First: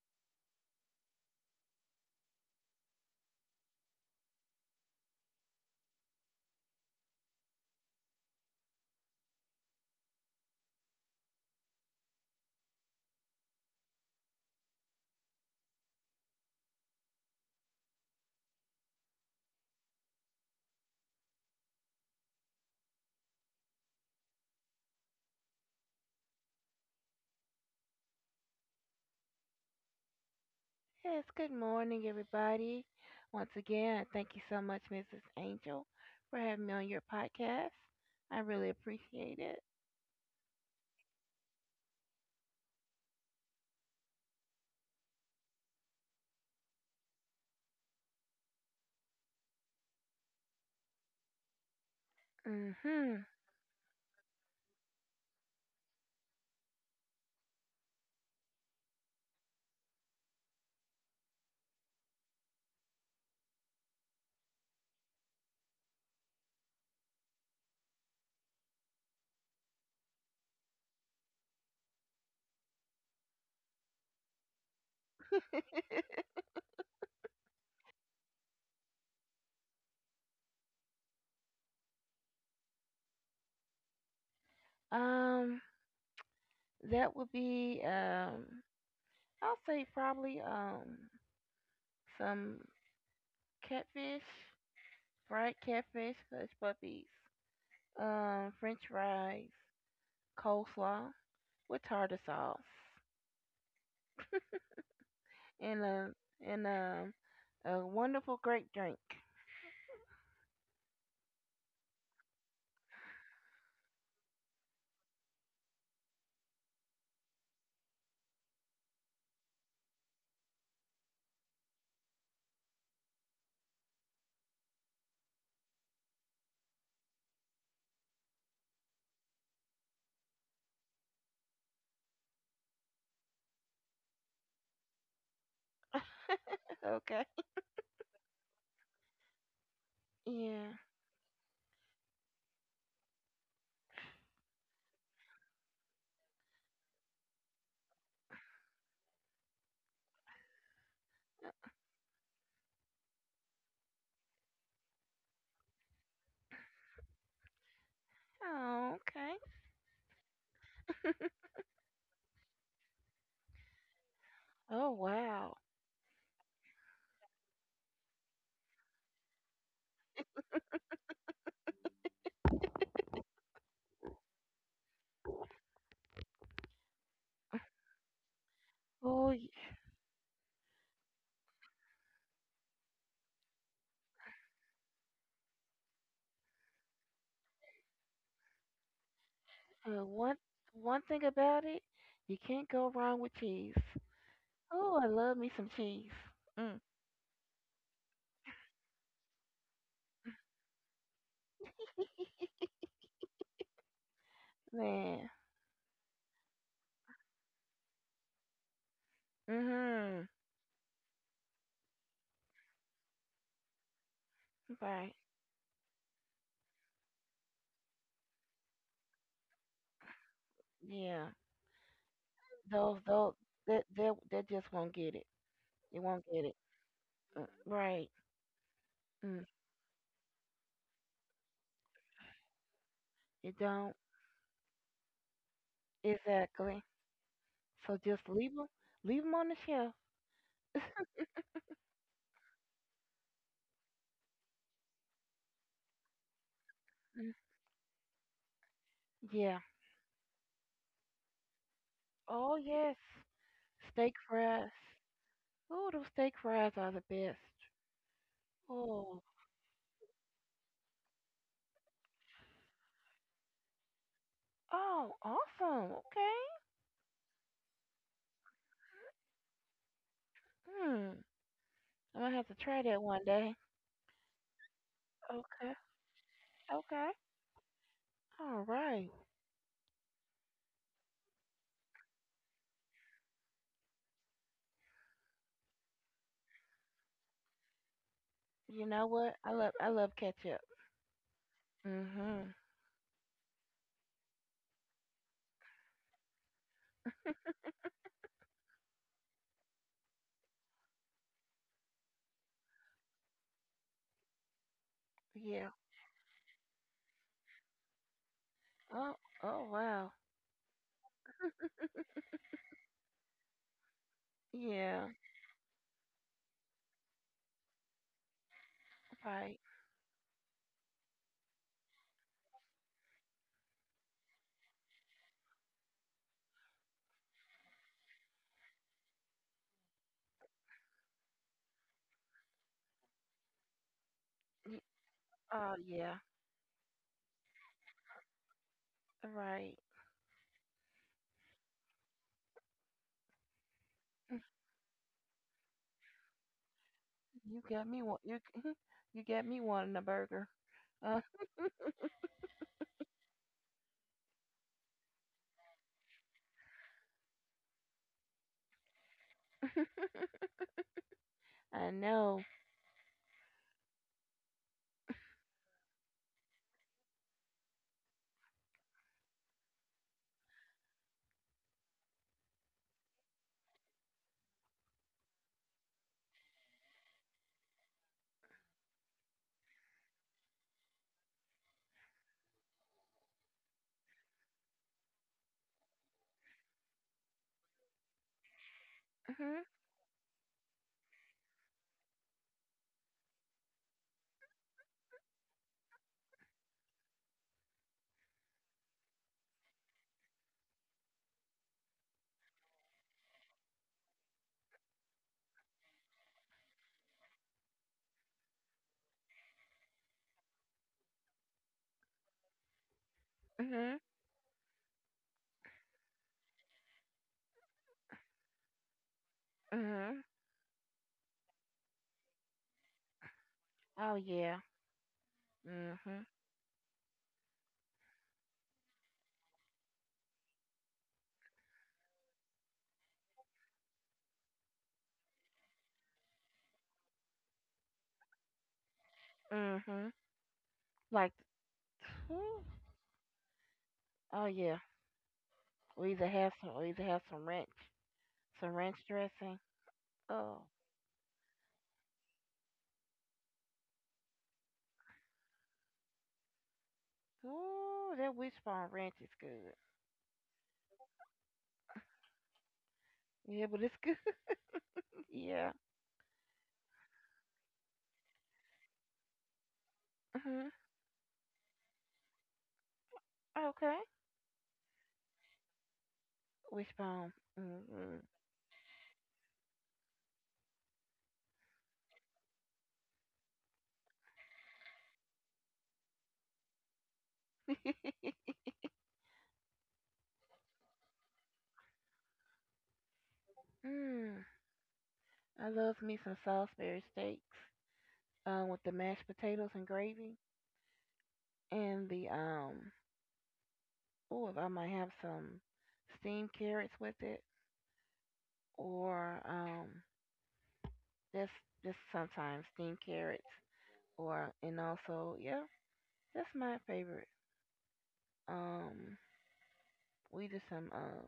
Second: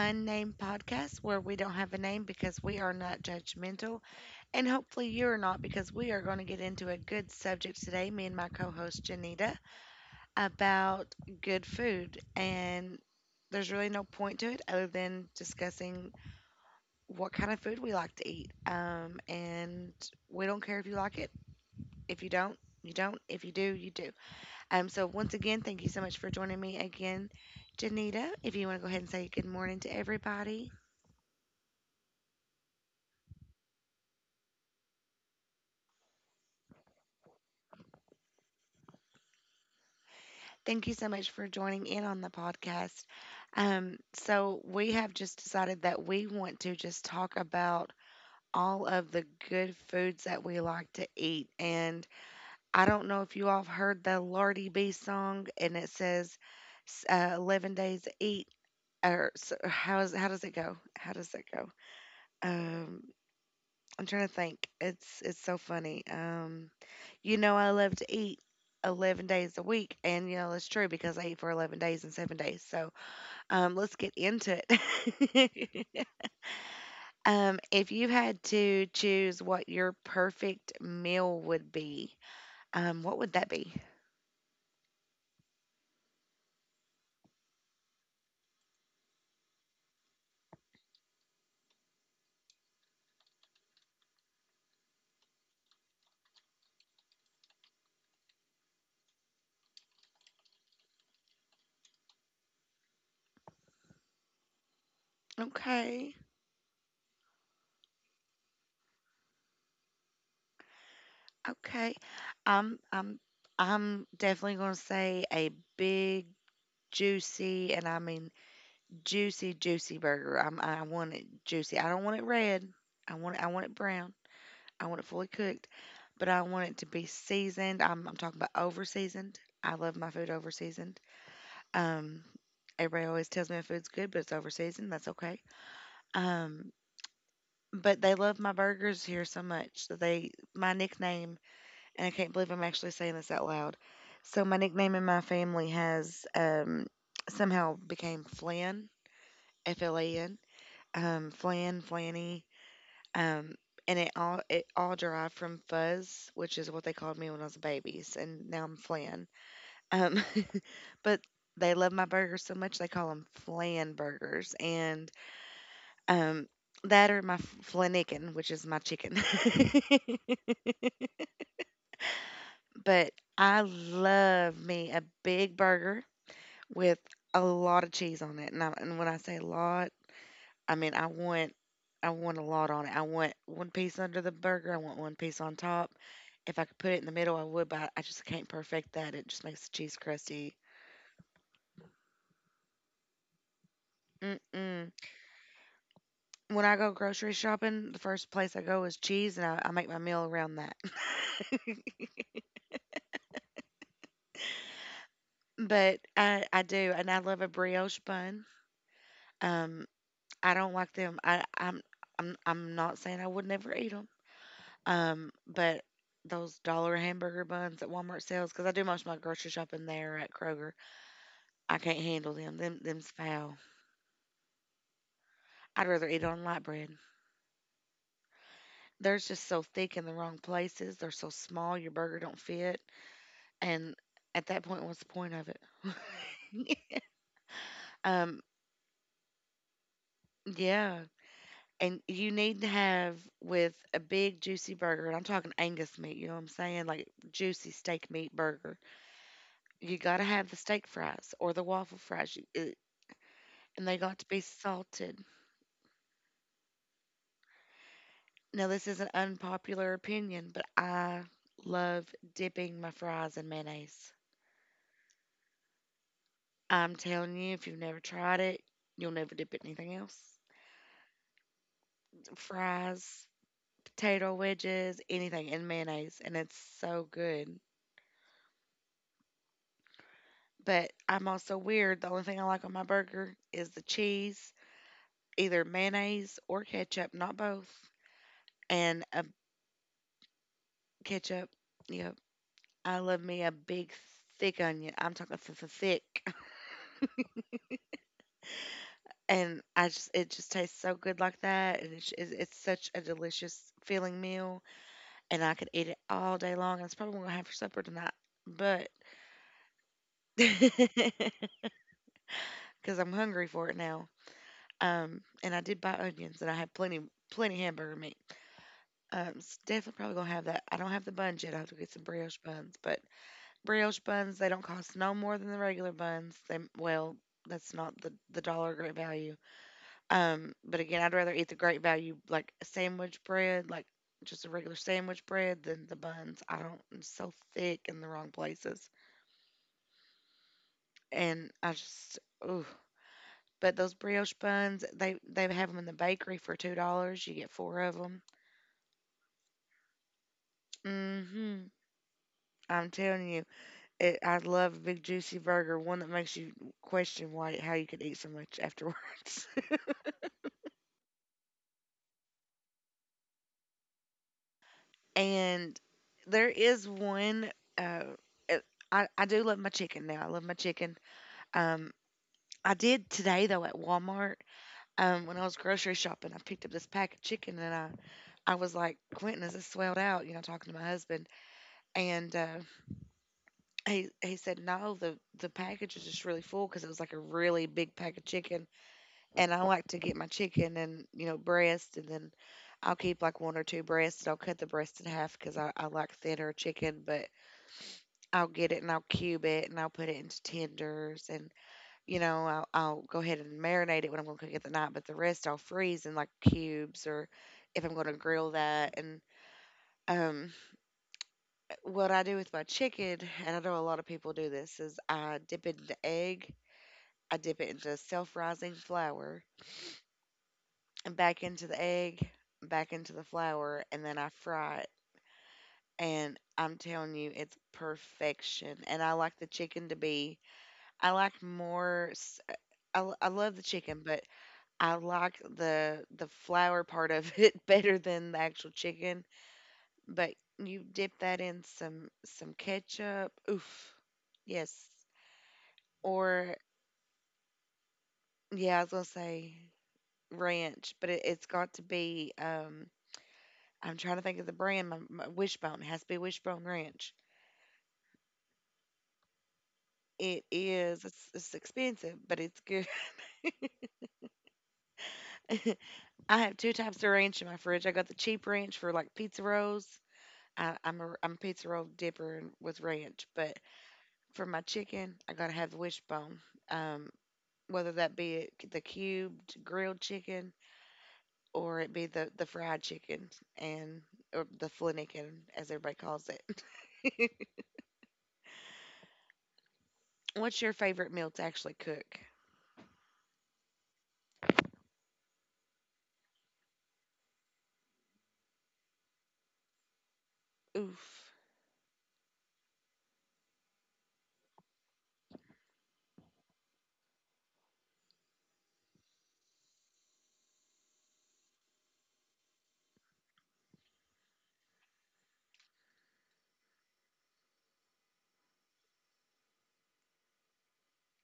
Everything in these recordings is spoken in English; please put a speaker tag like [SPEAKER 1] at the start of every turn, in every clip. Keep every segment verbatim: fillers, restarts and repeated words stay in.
[SPEAKER 1] Unnamed Podcast, where we don't have a name because we are not judgmental. And hopefully, you're not, because we are going to get into a good subject today, me and my co host Janita, about good food. And there's really no point to it other than discussing what kind of food we like to eat. Um, and we don't care if you like it. If you don't, you don't. If you do, you do. Um, so, once again, thank you so much for joining me again, Janita. If you want to go ahead and say good morning to everybody.
[SPEAKER 2] Yes, good morning, everybody. Once again, I thank you so much, missus Angel, for having me on your podcast. I really appreciate it.
[SPEAKER 1] Thank you so much for joining in on the podcast. Um, so, we have just decided that we want to just talk about all of the good foods that we like to eat. And I don't
[SPEAKER 2] Hmm
[SPEAKER 1] know if you all have heard the Lardy B song, and it says s- uh, eleven days to eat. Or so how, is, How does it go? How does it go? Um, I'm trying to think. It's it's so funny. Um, you know, I love to eat eleven days a week, and you know it's true because I eat for eleven days and seven days. So, um, let's get into it. Um, if you had to choose what your perfect meal would be, um, what would that be?
[SPEAKER 2] Um, that would be um, I'll say probably um some catfish, fried catfish, hush puppies, um, French fries, coleslaw with tartar sauce, and a
[SPEAKER 1] Okay,
[SPEAKER 2] and a, a wonderful grape drink.
[SPEAKER 1] okay. I'm I'm I'm definitely gonna say a big juicy, and I mean juicy, juicy burger. I'm, I want it juicy. I don't want it red. I want it, I want it brown. I want it fully cooked, but I want it to be seasoned. I'm, I'm talking about over seasoned. I love my food over seasoned. Um, Everybody always tells me my food's good, but it's over seasoned. That's okay. Um,
[SPEAKER 2] Okay.
[SPEAKER 1] but they love my burgers here so much that they, my
[SPEAKER 2] Yeah.
[SPEAKER 1] nickname, and I can't believe I'm actually saying this out loud. So my nickname in my family has um, somehow became Flynn, F L A N, um, Flan, Flanny, um, and it all it all derived from fuzz, which is what they called me when I was a baby, s- and now I'm
[SPEAKER 2] Oh,
[SPEAKER 1] Flan.
[SPEAKER 2] okay.
[SPEAKER 1] Um, but they love my burgers so much they call them Flan burgers,
[SPEAKER 2] Oh,
[SPEAKER 1] and
[SPEAKER 2] wow.
[SPEAKER 1] um, that or my Flanicken, which is my chicken. But I love me a big burger with a lot of cheese on it, and, I, and when I
[SPEAKER 2] Oh,
[SPEAKER 1] say
[SPEAKER 2] y-
[SPEAKER 1] lot, I mean, I want I want a lot on it. I want one piece under the burger. I want one piece on top. If I could put it in the middle, I would, but I just can't perfect that. It just makes the cheese
[SPEAKER 2] uh, one
[SPEAKER 1] crusty.
[SPEAKER 2] one thing about it, you can't go wrong with cheese.
[SPEAKER 1] Mm-mm.
[SPEAKER 2] Oh, I love me some cheese.
[SPEAKER 1] When I
[SPEAKER 2] Mm,
[SPEAKER 1] go grocery shopping, the first place I go is cheese, and I, I make my meal around that.
[SPEAKER 2] man.
[SPEAKER 1] But I, I do, and I love a brioche bun. Um,
[SPEAKER 2] Mhm.
[SPEAKER 1] I don't like them. I, I'm I'm I'm not saying I would never eat 'em.
[SPEAKER 2] Right.
[SPEAKER 1] Um, but those dollar hamburger buns that Walmart sells, because I do most of my grocery shopping there or at Kroger,
[SPEAKER 2] Yeah.
[SPEAKER 1] I can't handle them. Them
[SPEAKER 2] Those
[SPEAKER 1] them's
[SPEAKER 2] those
[SPEAKER 1] foul.
[SPEAKER 2] that that that just won't get it. It
[SPEAKER 1] I'd rather
[SPEAKER 2] won't
[SPEAKER 1] eat
[SPEAKER 2] get it.
[SPEAKER 1] on light bread.
[SPEAKER 2] Uh, right.
[SPEAKER 1] They're
[SPEAKER 2] Mm,
[SPEAKER 1] just so thick in the wrong places. They're so small, your burger don't fit.
[SPEAKER 2] it don't.
[SPEAKER 1] And at that point, what's the point of it?
[SPEAKER 2] Exactly. So just
[SPEAKER 1] um,
[SPEAKER 2] leave them leave 'em on the shelf.
[SPEAKER 1] yeah. And you need to have with a big juicy burger, and I'm talking Angus meat, you know what I'm saying? Like
[SPEAKER 2] Mm,
[SPEAKER 1] juicy steak meat burger.
[SPEAKER 2] yeah.
[SPEAKER 1] You gotta have the steak fries or the waffle fries. You,
[SPEAKER 2] Oh
[SPEAKER 1] uh,
[SPEAKER 2] yes.
[SPEAKER 1] and they
[SPEAKER 2] Steak
[SPEAKER 1] got to be
[SPEAKER 2] fries.
[SPEAKER 1] salted.
[SPEAKER 2] Oh, those steak fries are the best.
[SPEAKER 1] Now, this is an
[SPEAKER 2] Oh,
[SPEAKER 1] unpopular opinion, but I love dipping my fries in mayonnaise.
[SPEAKER 2] oh, awesome. Okay.
[SPEAKER 1] I'm telling you, if you've never tried it, you'll never dip it in anything else.
[SPEAKER 2] Hmm. I'm gonna have to try that one
[SPEAKER 1] Fries,
[SPEAKER 2] day.
[SPEAKER 1] potato wedges, anything in
[SPEAKER 2] Okay.
[SPEAKER 1] mayonnaise, and it's
[SPEAKER 2] Okay.
[SPEAKER 1] so good.
[SPEAKER 2] All right.
[SPEAKER 1] But I'm also weird. The only thing I like on my burger is the cheese, either mayonnaise or ketchup, not both.
[SPEAKER 2] You know
[SPEAKER 1] And a
[SPEAKER 2] what? I love I love ketchup.
[SPEAKER 1] ketchup, yep.
[SPEAKER 2] Mhm.
[SPEAKER 1] I love me a big thick onion. I'm talking th- th- thick. And I just it just tastes so good like that, and it's it's it's such a delicious feeling meal, and I
[SPEAKER 2] Yeah.
[SPEAKER 1] could eat it all day long. That's probably what I'm gonna have for supper tonight, but
[SPEAKER 2] Oh. Oh wow.
[SPEAKER 1] because I'm hungry for it now.
[SPEAKER 2] Yeah.
[SPEAKER 1] Um, and I did buy onions, and I had plenty plenty hamburger meat. Um,
[SPEAKER 2] Right.
[SPEAKER 1] s- definitely probably gonna have that. I don't have the buns yet. I have to get some brioche buns, but brioche buns they don't cost no more than the regular buns. They well, that's not the the dollar great value. Um, but again, I'd rather eat the great value like a sandwich bread, like just a regular
[SPEAKER 2] Y-
[SPEAKER 1] sandwich bread
[SPEAKER 2] oh
[SPEAKER 1] than the
[SPEAKER 2] yeah.
[SPEAKER 1] buns. I don't, it's so thick in the wrong places.
[SPEAKER 2] Right.
[SPEAKER 1] And I just, ooh. But those brioche buns, they they have them in the bakery for two dollars. You get
[SPEAKER 2] You
[SPEAKER 1] four
[SPEAKER 2] got
[SPEAKER 1] of
[SPEAKER 2] me one.
[SPEAKER 1] them.
[SPEAKER 2] You you got me wanting a burger. Uh,
[SPEAKER 1] Hmm. I'm telling you, it, I love a big juicy burger, one that makes you question why how you could eat so much afterwards.
[SPEAKER 2] I know.
[SPEAKER 1] And there is one. Uh, it- I I do love my chicken now. I love my chicken. Um, I did today though at Walmart. Um, when I was grocery shopping, I picked up this pack of chicken and I, I was like, Quentin, is this swelled out? You know, talking to my husband, and uh, he he said, no, the the package is just really full because it was like a really big pack of chicken, and
[SPEAKER 2] Mhm.
[SPEAKER 1] I like to get my chicken and you know breast, and then I'll keep like one or two breasts, and I'll cut the breast in half because I, I like thinner chicken, but I'll get it and I'll cube it and I'll put it into tenders and you know, I'll, I'll go ahead and marinate it when I'm going to cook it the night, but the rest I'll freeze in like cubes or if I'm going to grill that. And um, what I do with my chicken, and I know a
[SPEAKER 2] Mhm.
[SPEAKER 1] lot of people do this, is I dip it into egg, I dip it into self rising flour,
[SPEAKER 2] Mhm.
[SPEAKER 1] and back into the egg, back into the flour, and
[SPEAKER 2] Oh
[SPEAKER 1] then I
[SPEAKER 2] yeah.
[SPEAKER 1] fry it.
[SPEAKER 2] Mhm.
[SPEAKER 1] And I'm telling you, it's perfection. And I like the chicken to be, I like more, s- I, l- I love the chicken, but I like the the flour part of it better than the actual chicken,
[SPEAKER 2] Mhm.
[SPEAKER 1] but you dip
[SPEAKER 2] Like.
[SPEAKER 1] that in some some ketchup. Oof.
[SPEAKER 2] Oh yeah.
[SPEAKER 1] Yes.
[SPEAKER 2] We either have
[SPEAKER 1] Or
[SPEAKER 2] some. We either have some ranch. Some
[SPEAKER 1] yeah, I was
[SPEAKER 2] ranch
[SPEAKER 1] gonna say
[SPEAKER 2] dressing. Oh,
[SPEAKER 1] ranch, but it, it's got to be. Um, I'm trying to think of the brand. My, my Wishbone it has to be Wishbone Ranch.
[SPEAKER 2] ooh, that wishbone ranch is good.
[SPEAKER 1] It is. It's, it's expensive, but it's good.
[SPEAKER 2] Yeah, but it's good. yeah.
[SPEAKER 1] I have two types of ranch in my fridge. I got the cheap ranch for like pizza rolls.
[SPEAKER 2] hmm
[SPEAKER 1] I, I'm a I'm a pizza roll dipper with ranch, but
[SPEAKER 2] Okay.
[SPEAKER 1] for my chicken, I gotta have the wishbone. Um,
[SPEAKER 2] Wishbone.
[SPEAKER 1] Whether
[SPEAKER 2] Hmm
[SPEAKER 1] that be it- the cubed grilled chicken or it be the the fried chicken and or the flinnikin as everybody calls it. What's your favorite meal to actually cook?
[SPEAKER 2] mm. I love me some Salisbury steaks uh, with the mashed potatoes and gravy
[SPEAKER 1] Oof,
[SPEAKER 2] and the um. Oh, if I might have some steamed carrots with it, or um, just just sometimes steamed carrots, or and also yeah, that's my favorite. Um, we do some um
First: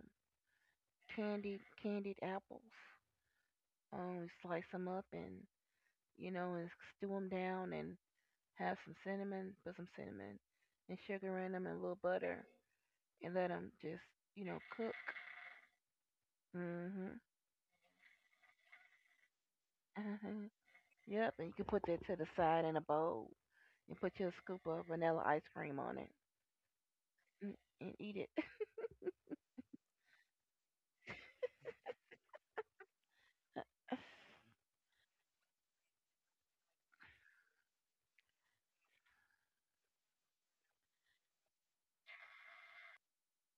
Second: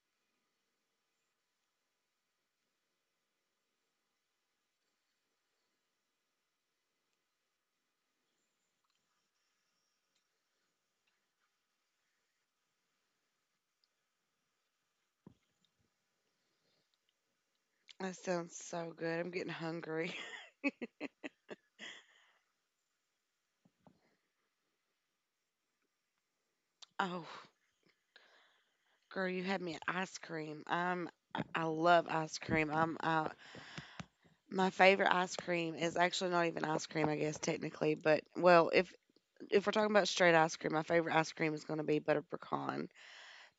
[SPEAKER 2] candied candied apples. Um, slice them up and you know and stew them down and have some cinnamon, put some cinnamon and sugar in them and a little butter and let them just you know cook. Mhm.
[SPEAKER 1] that sounds so good. I'm getting hungry.
[SPEAKER 2] yep. And you can put that to the side in a bowl and put your scoop of vanilla ice cream on it
[SPEAKER 1] Oh,
[SPEAKER 2] and, and eat it.
[SPEAKER 1] girl, you had me at ice cream. Um, I I love ice cream. Um, uh, my favorite ice cream is actually not even ice cream, I guess technically, but well, if if we're talking about straight ice cream, my favorite ice cream is going to be butter pecan.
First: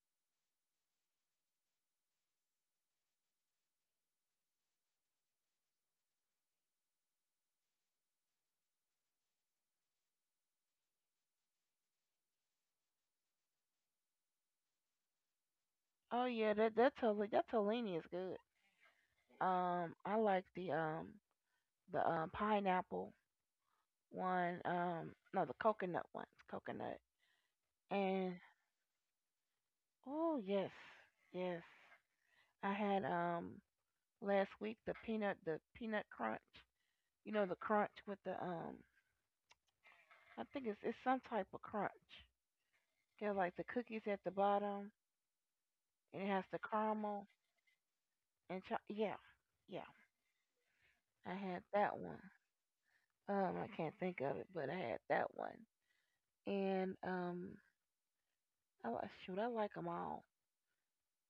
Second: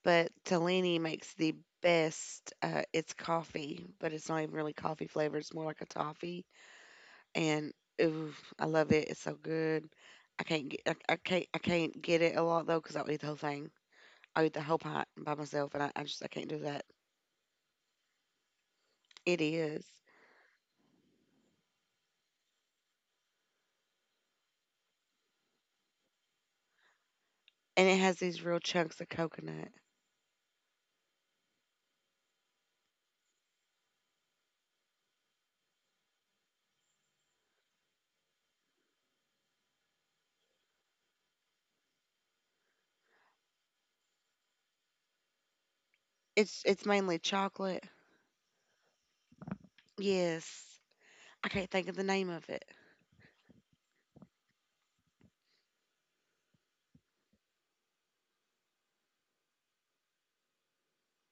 [SPEAKER 1] But Tellini makes the best. Uh, it's coffee, but it's not even really coffee flavored. It's more like a toffee, and ooh, I love it. It's so good. I can't get I, I can't I can't get it a lot though because I'll eat the whole thing. I'll eat the whole pint by myself, and I, I
[SPEAKER 2] oh
[SPEAKER 1] just I can't
[SPEAKER 2] yeah,
[SPEAKER 1] do
[SPEAKER 2] that
[SPEAKER 1] that.
[SPEAKER 2] that totally that tolini is good.
[SPEAKER 1] It is,
[SPEAKER 2] Um, I like the um the um pineapple one. Um, no, the coconut ones, coconut.
[SPEAKER 1] and it has
[SPEAKER 2] And
[SPEAKER 1] these real chunks of coconut.
[SPEAKER 2] oh yes, yes. I had um last week the peanut, the peanut crunch. You know the crunch with the um. I think it's it's some type of crunch. Got like the cookies at the bottom, and it has the
[SPEAKER 1] It's it's mainly
[SPEAKER 2] caramel
[SPEAKER 1] chocolate.
[SPEAKER 2] and cho- yeah, yeah.
[SPEAKER 1] Yes,
[SPEAKER 2] I
[SPEAKER 1] I
[SPEAKER 2] had
[SPEAKER 1] can't think of
[SPEAKER 2] that
[SPEAKER 1] the
[SPEAKER 2] one.
[SPEAKER 1] name of it.
[SPEAKER 2] Um, I can't think of it, but I had that one. And um, I like shoot, I like 'em all.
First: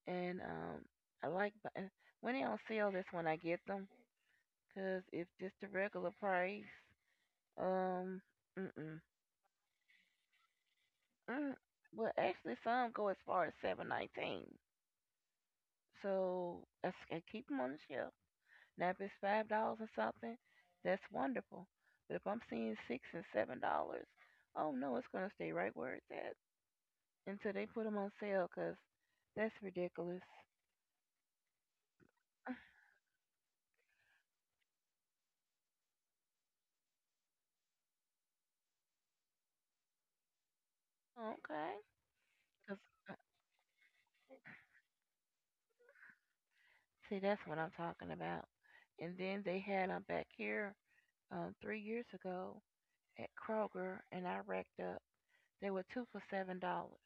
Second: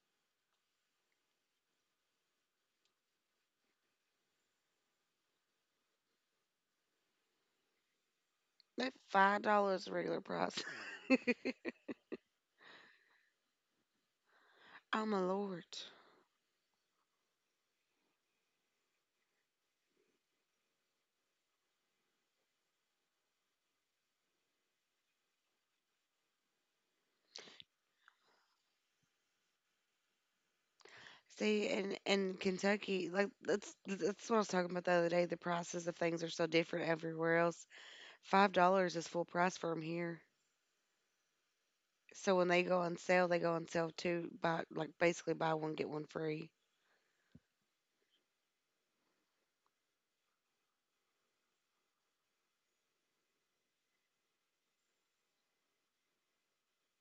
[SPEAKER 2] And um, I like bu- uh, when they on sale. That's when I get them, cause if just the regular price, um,
[SPEAKER 1] That
[SPEAKER 2] mm-mm,
[SPEAKER 1] five dollars regular price.
[SPEAKER 2] mm, well, actually some go as far as seven nineteen.
[SPEAKER 1] I'm a lord.
[SPEAKER 2] So I, s- I keep them on the shelf. Now if it's five dollars or something, that's wonderful. But if I'm seeing six and seven dollars, oh no, it's gonna stay right where it's at until they put them on sale, cause that's ridiculous.
[SPEAKER 1] See, in in Kentucky, like that's that's what I was talking about the other day. The prices of things are so different everywhere else. Five dollars is full price for them here.
[SPEAKER 2] Okay,
[SPEAKER 1] So when they
[SPEAKER 2] cause
[SPEAKER 1] go on sale, they go on sale too. Buy like basically buy one get one free.
[SPEAKER 2] see, that's what I'm talking about. And then they had them back here um, three years ago at Kroger, and I racked up. They were two for seven dollars,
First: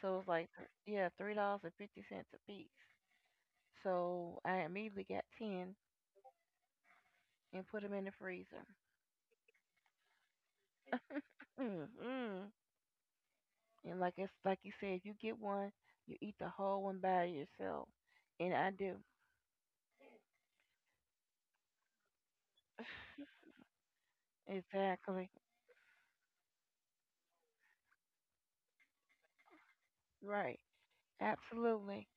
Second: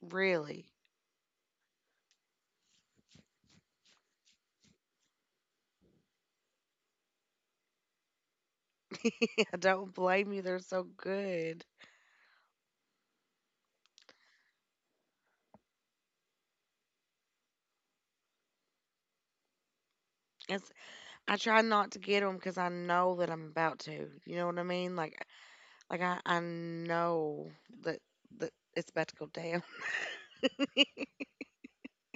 [SPEAKER 2] so it was like th-
[SPEAKER 1] Really,
[SPEAKER 2] yeah, three dollars and fifty cents a piece. So I immediately got ten and put them in the freezer.
[SPEAKER 1] I don't blame you. They're so good.
[SPEAKER 2] And like it's like you said, you get one, you eat the whole one by yourself, and I do
[SPEAKER 1] It's, I try not to get them because I know that I'm about to. You know what I mean? Like
[SPEAKER 2] exactly
[SPEAKER 1] Like I, I know that that it's about to go down,
[SPEAKER 2] right, absolutely.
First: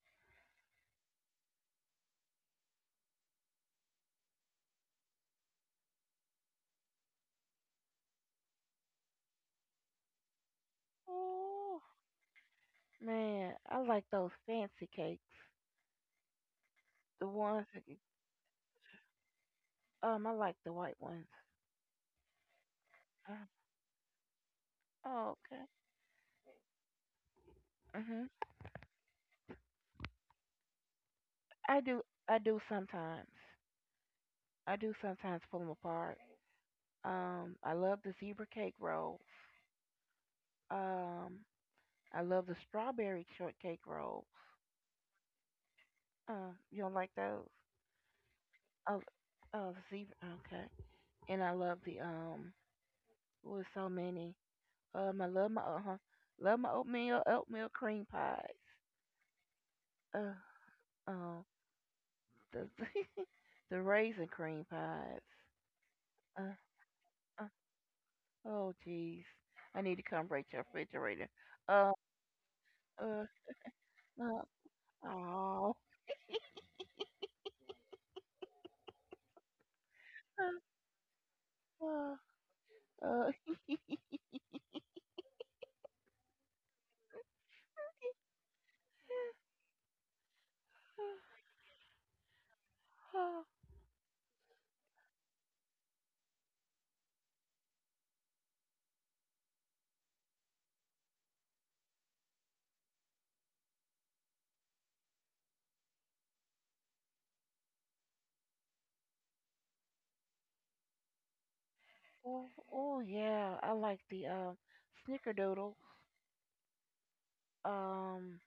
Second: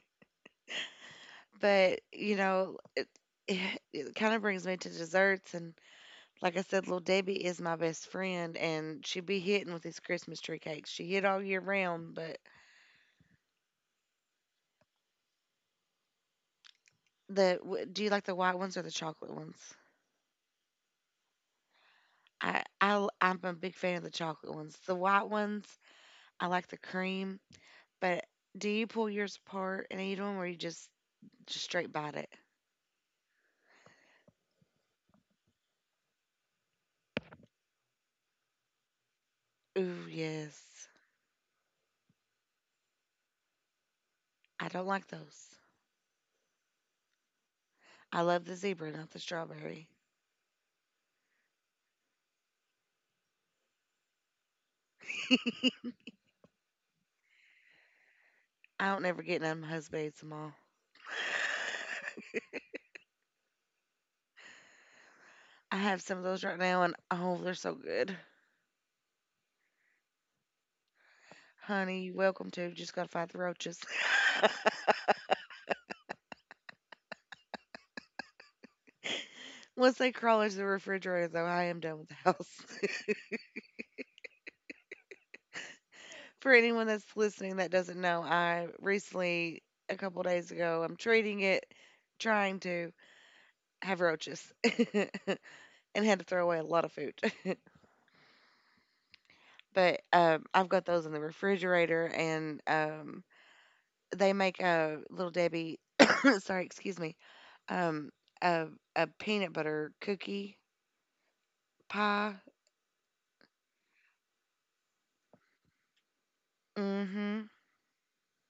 [SPEAKER 1] but you know it. It, it kind of brings me to desserts, and like I said, little Debbie is my best friend, and she be hitting with these Christmas tree cakes. She hit all year
[SPEAKER 2] Oh
[SPEAKER 1] round, but
[SPEAKER 2] man, I like those fancy cakes, the
[SPEAKER 1] the
[SPEAKER 2] ones
[SPEAKER 1] w-
[SPEAKER 2] that
[SPEAKER 1] do you like the white ones or the chocolate ones?
[SPEAKER 2] um, I like the white ones.
[SPEAKER 1] I I i l-
[SPEAKER 2] Uh,
[SPEAKER 1] I'm a big fan of the chocolate ones. The white
[SPEAKER 2] oh, okay.
[SPEAKER 1] ones, I like the cream, but
[SPEAKER 2] Mhm.
[SPEAKER 1] do you pull yours apart and eat them, or you just just
[SPEAKER 2] I
[SPEAKER 1] straight
[SPEAKER 2] do.
[SPEAKER 1] bite it?
[SPEAKER 2] I do sometimes. I do sometimes pull them apart. Um, I love the zebra cake rolls.
[SPEAKER 1] Ooh, yes.
[SPEAKER 2] Um, I love the strawberry shortcake rolls.
[SPEAKER 1] I don't like those.
[SPEAKER 2] Uh, you don't like those?
[SPEAKER 1] I love the zebra,
[SPEAKER 2] Oh,
[SPEAKER 1] not the
[SPEAKER 2] oh,
[SPEAKER 1] strawberry.
[SPEAKER 2] the zebra. Okay. And I love the um. With so many. Um, I love my uh huh. Love my oatmeal oatmeal cream pies.
[SPEAKER 1] I don't ever get none of my husband's at the
[SPEAKER 2] Uh,
[SPEAKER 1] mall.
[SPEAKER 2] um, the the raisin cream pies.
[SPEAKER 1] I have some of those right
[SPEAKER 2] Uh,
[SPEAKER 1] now, and oh, they're so good.
[SPEAKER 2] Oh, jeez. I need to come right to the refrigerator. Uh,
[SPEAKER 1] Honey, you're welcome to. Just gotta
[SPEAKER 2] uh,
[SPEAKER 1] fight the roaches.
[SPEAKER 2] uh, oh.
[SPEAKER 1] Once they crawl into the refrigerator, though, I am done with the
[SPEAKER 2] Uh,
[SPEAKER 1] house.
[SPEAKER 2] uh, uh,
[SPEAKER 1] For anyone that's listening that doesn't know, I recently, a couple days ago, I'm treating it, trying to
[SPEAKER 2] oh,
[SPEAKER 1] have roaches, and had to throw away a lot of food. but um, I've got those in the refrigerator, and um, they make a little Debbie, sorry, excuse me, um, a a peanut butter cookie pie.
[SPEAKER 2] oh, oh, yeah. I like the, um, Snickerdoodle.
[SPEAKER 1] Mm-hmm.
[SPEAKER 2] Um,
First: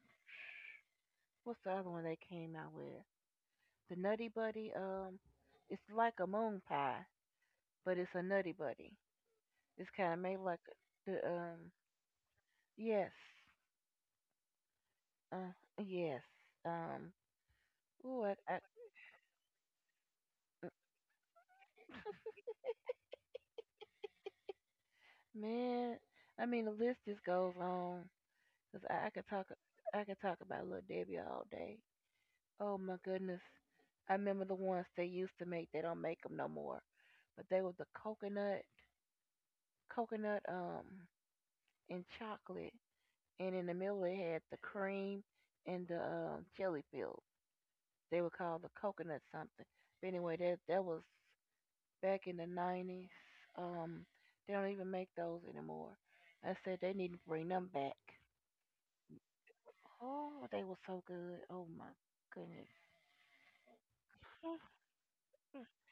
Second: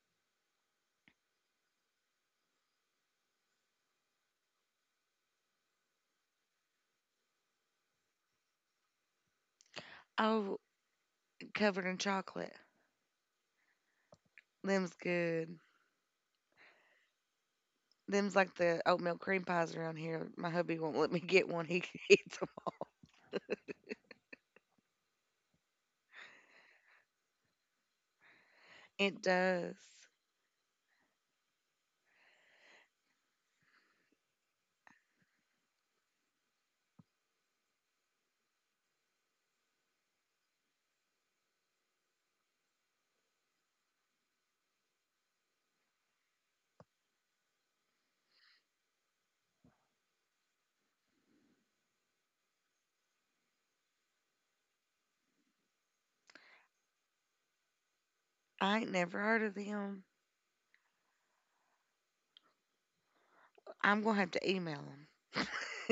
[SPEAKER 2] what's the other one they came out with? The Nutty Buddy. Um, it's like a moon pie, but it's a Nutty Buddy. It's kind of made like
[SPEAKER 1] Oh,
[SPEAKER 2] the, um,
[SPEAKER 1] covered in chocolate.
[SPEAKER 2] yes.
[SPEAKER 1] Them's
[SPEAKER 2] Uh,
[SPEAKER 1] good.
[SPEAKER 2] yes. Um, ooh, I,
[SPEAKER 1] Them's like
[SPEAKER 2] I,
[SPEAKER 1] the oatmeal cream pies around here. My hubby won't let me get one. He eats them.
[SPEAKER 2] man, I mean the list just goes on 'cause I, I
[SPEAKER 1] It
[SPEAKER 2] could talk
[SPEAKER 1] does.
[SPEAKER 2] I could talk about Little Debbie all day. Oh my goodness, I remember the ones they used to make. They don't make them no more, but they was the coconut, coconut um and chocolate, and in the middle it had the cream and the um, jelly filled. They were called the coconut something. But anyway, that that was back in the nineties. Um, they don't even make those anymore. I said they need to bring them back.
[SPEAKER 1] I ain't never heard of them.
[SPEAKER 2] Oh, they were so good. Oh my goodness.
[SPEAKER 1] I'm gonna have to email them.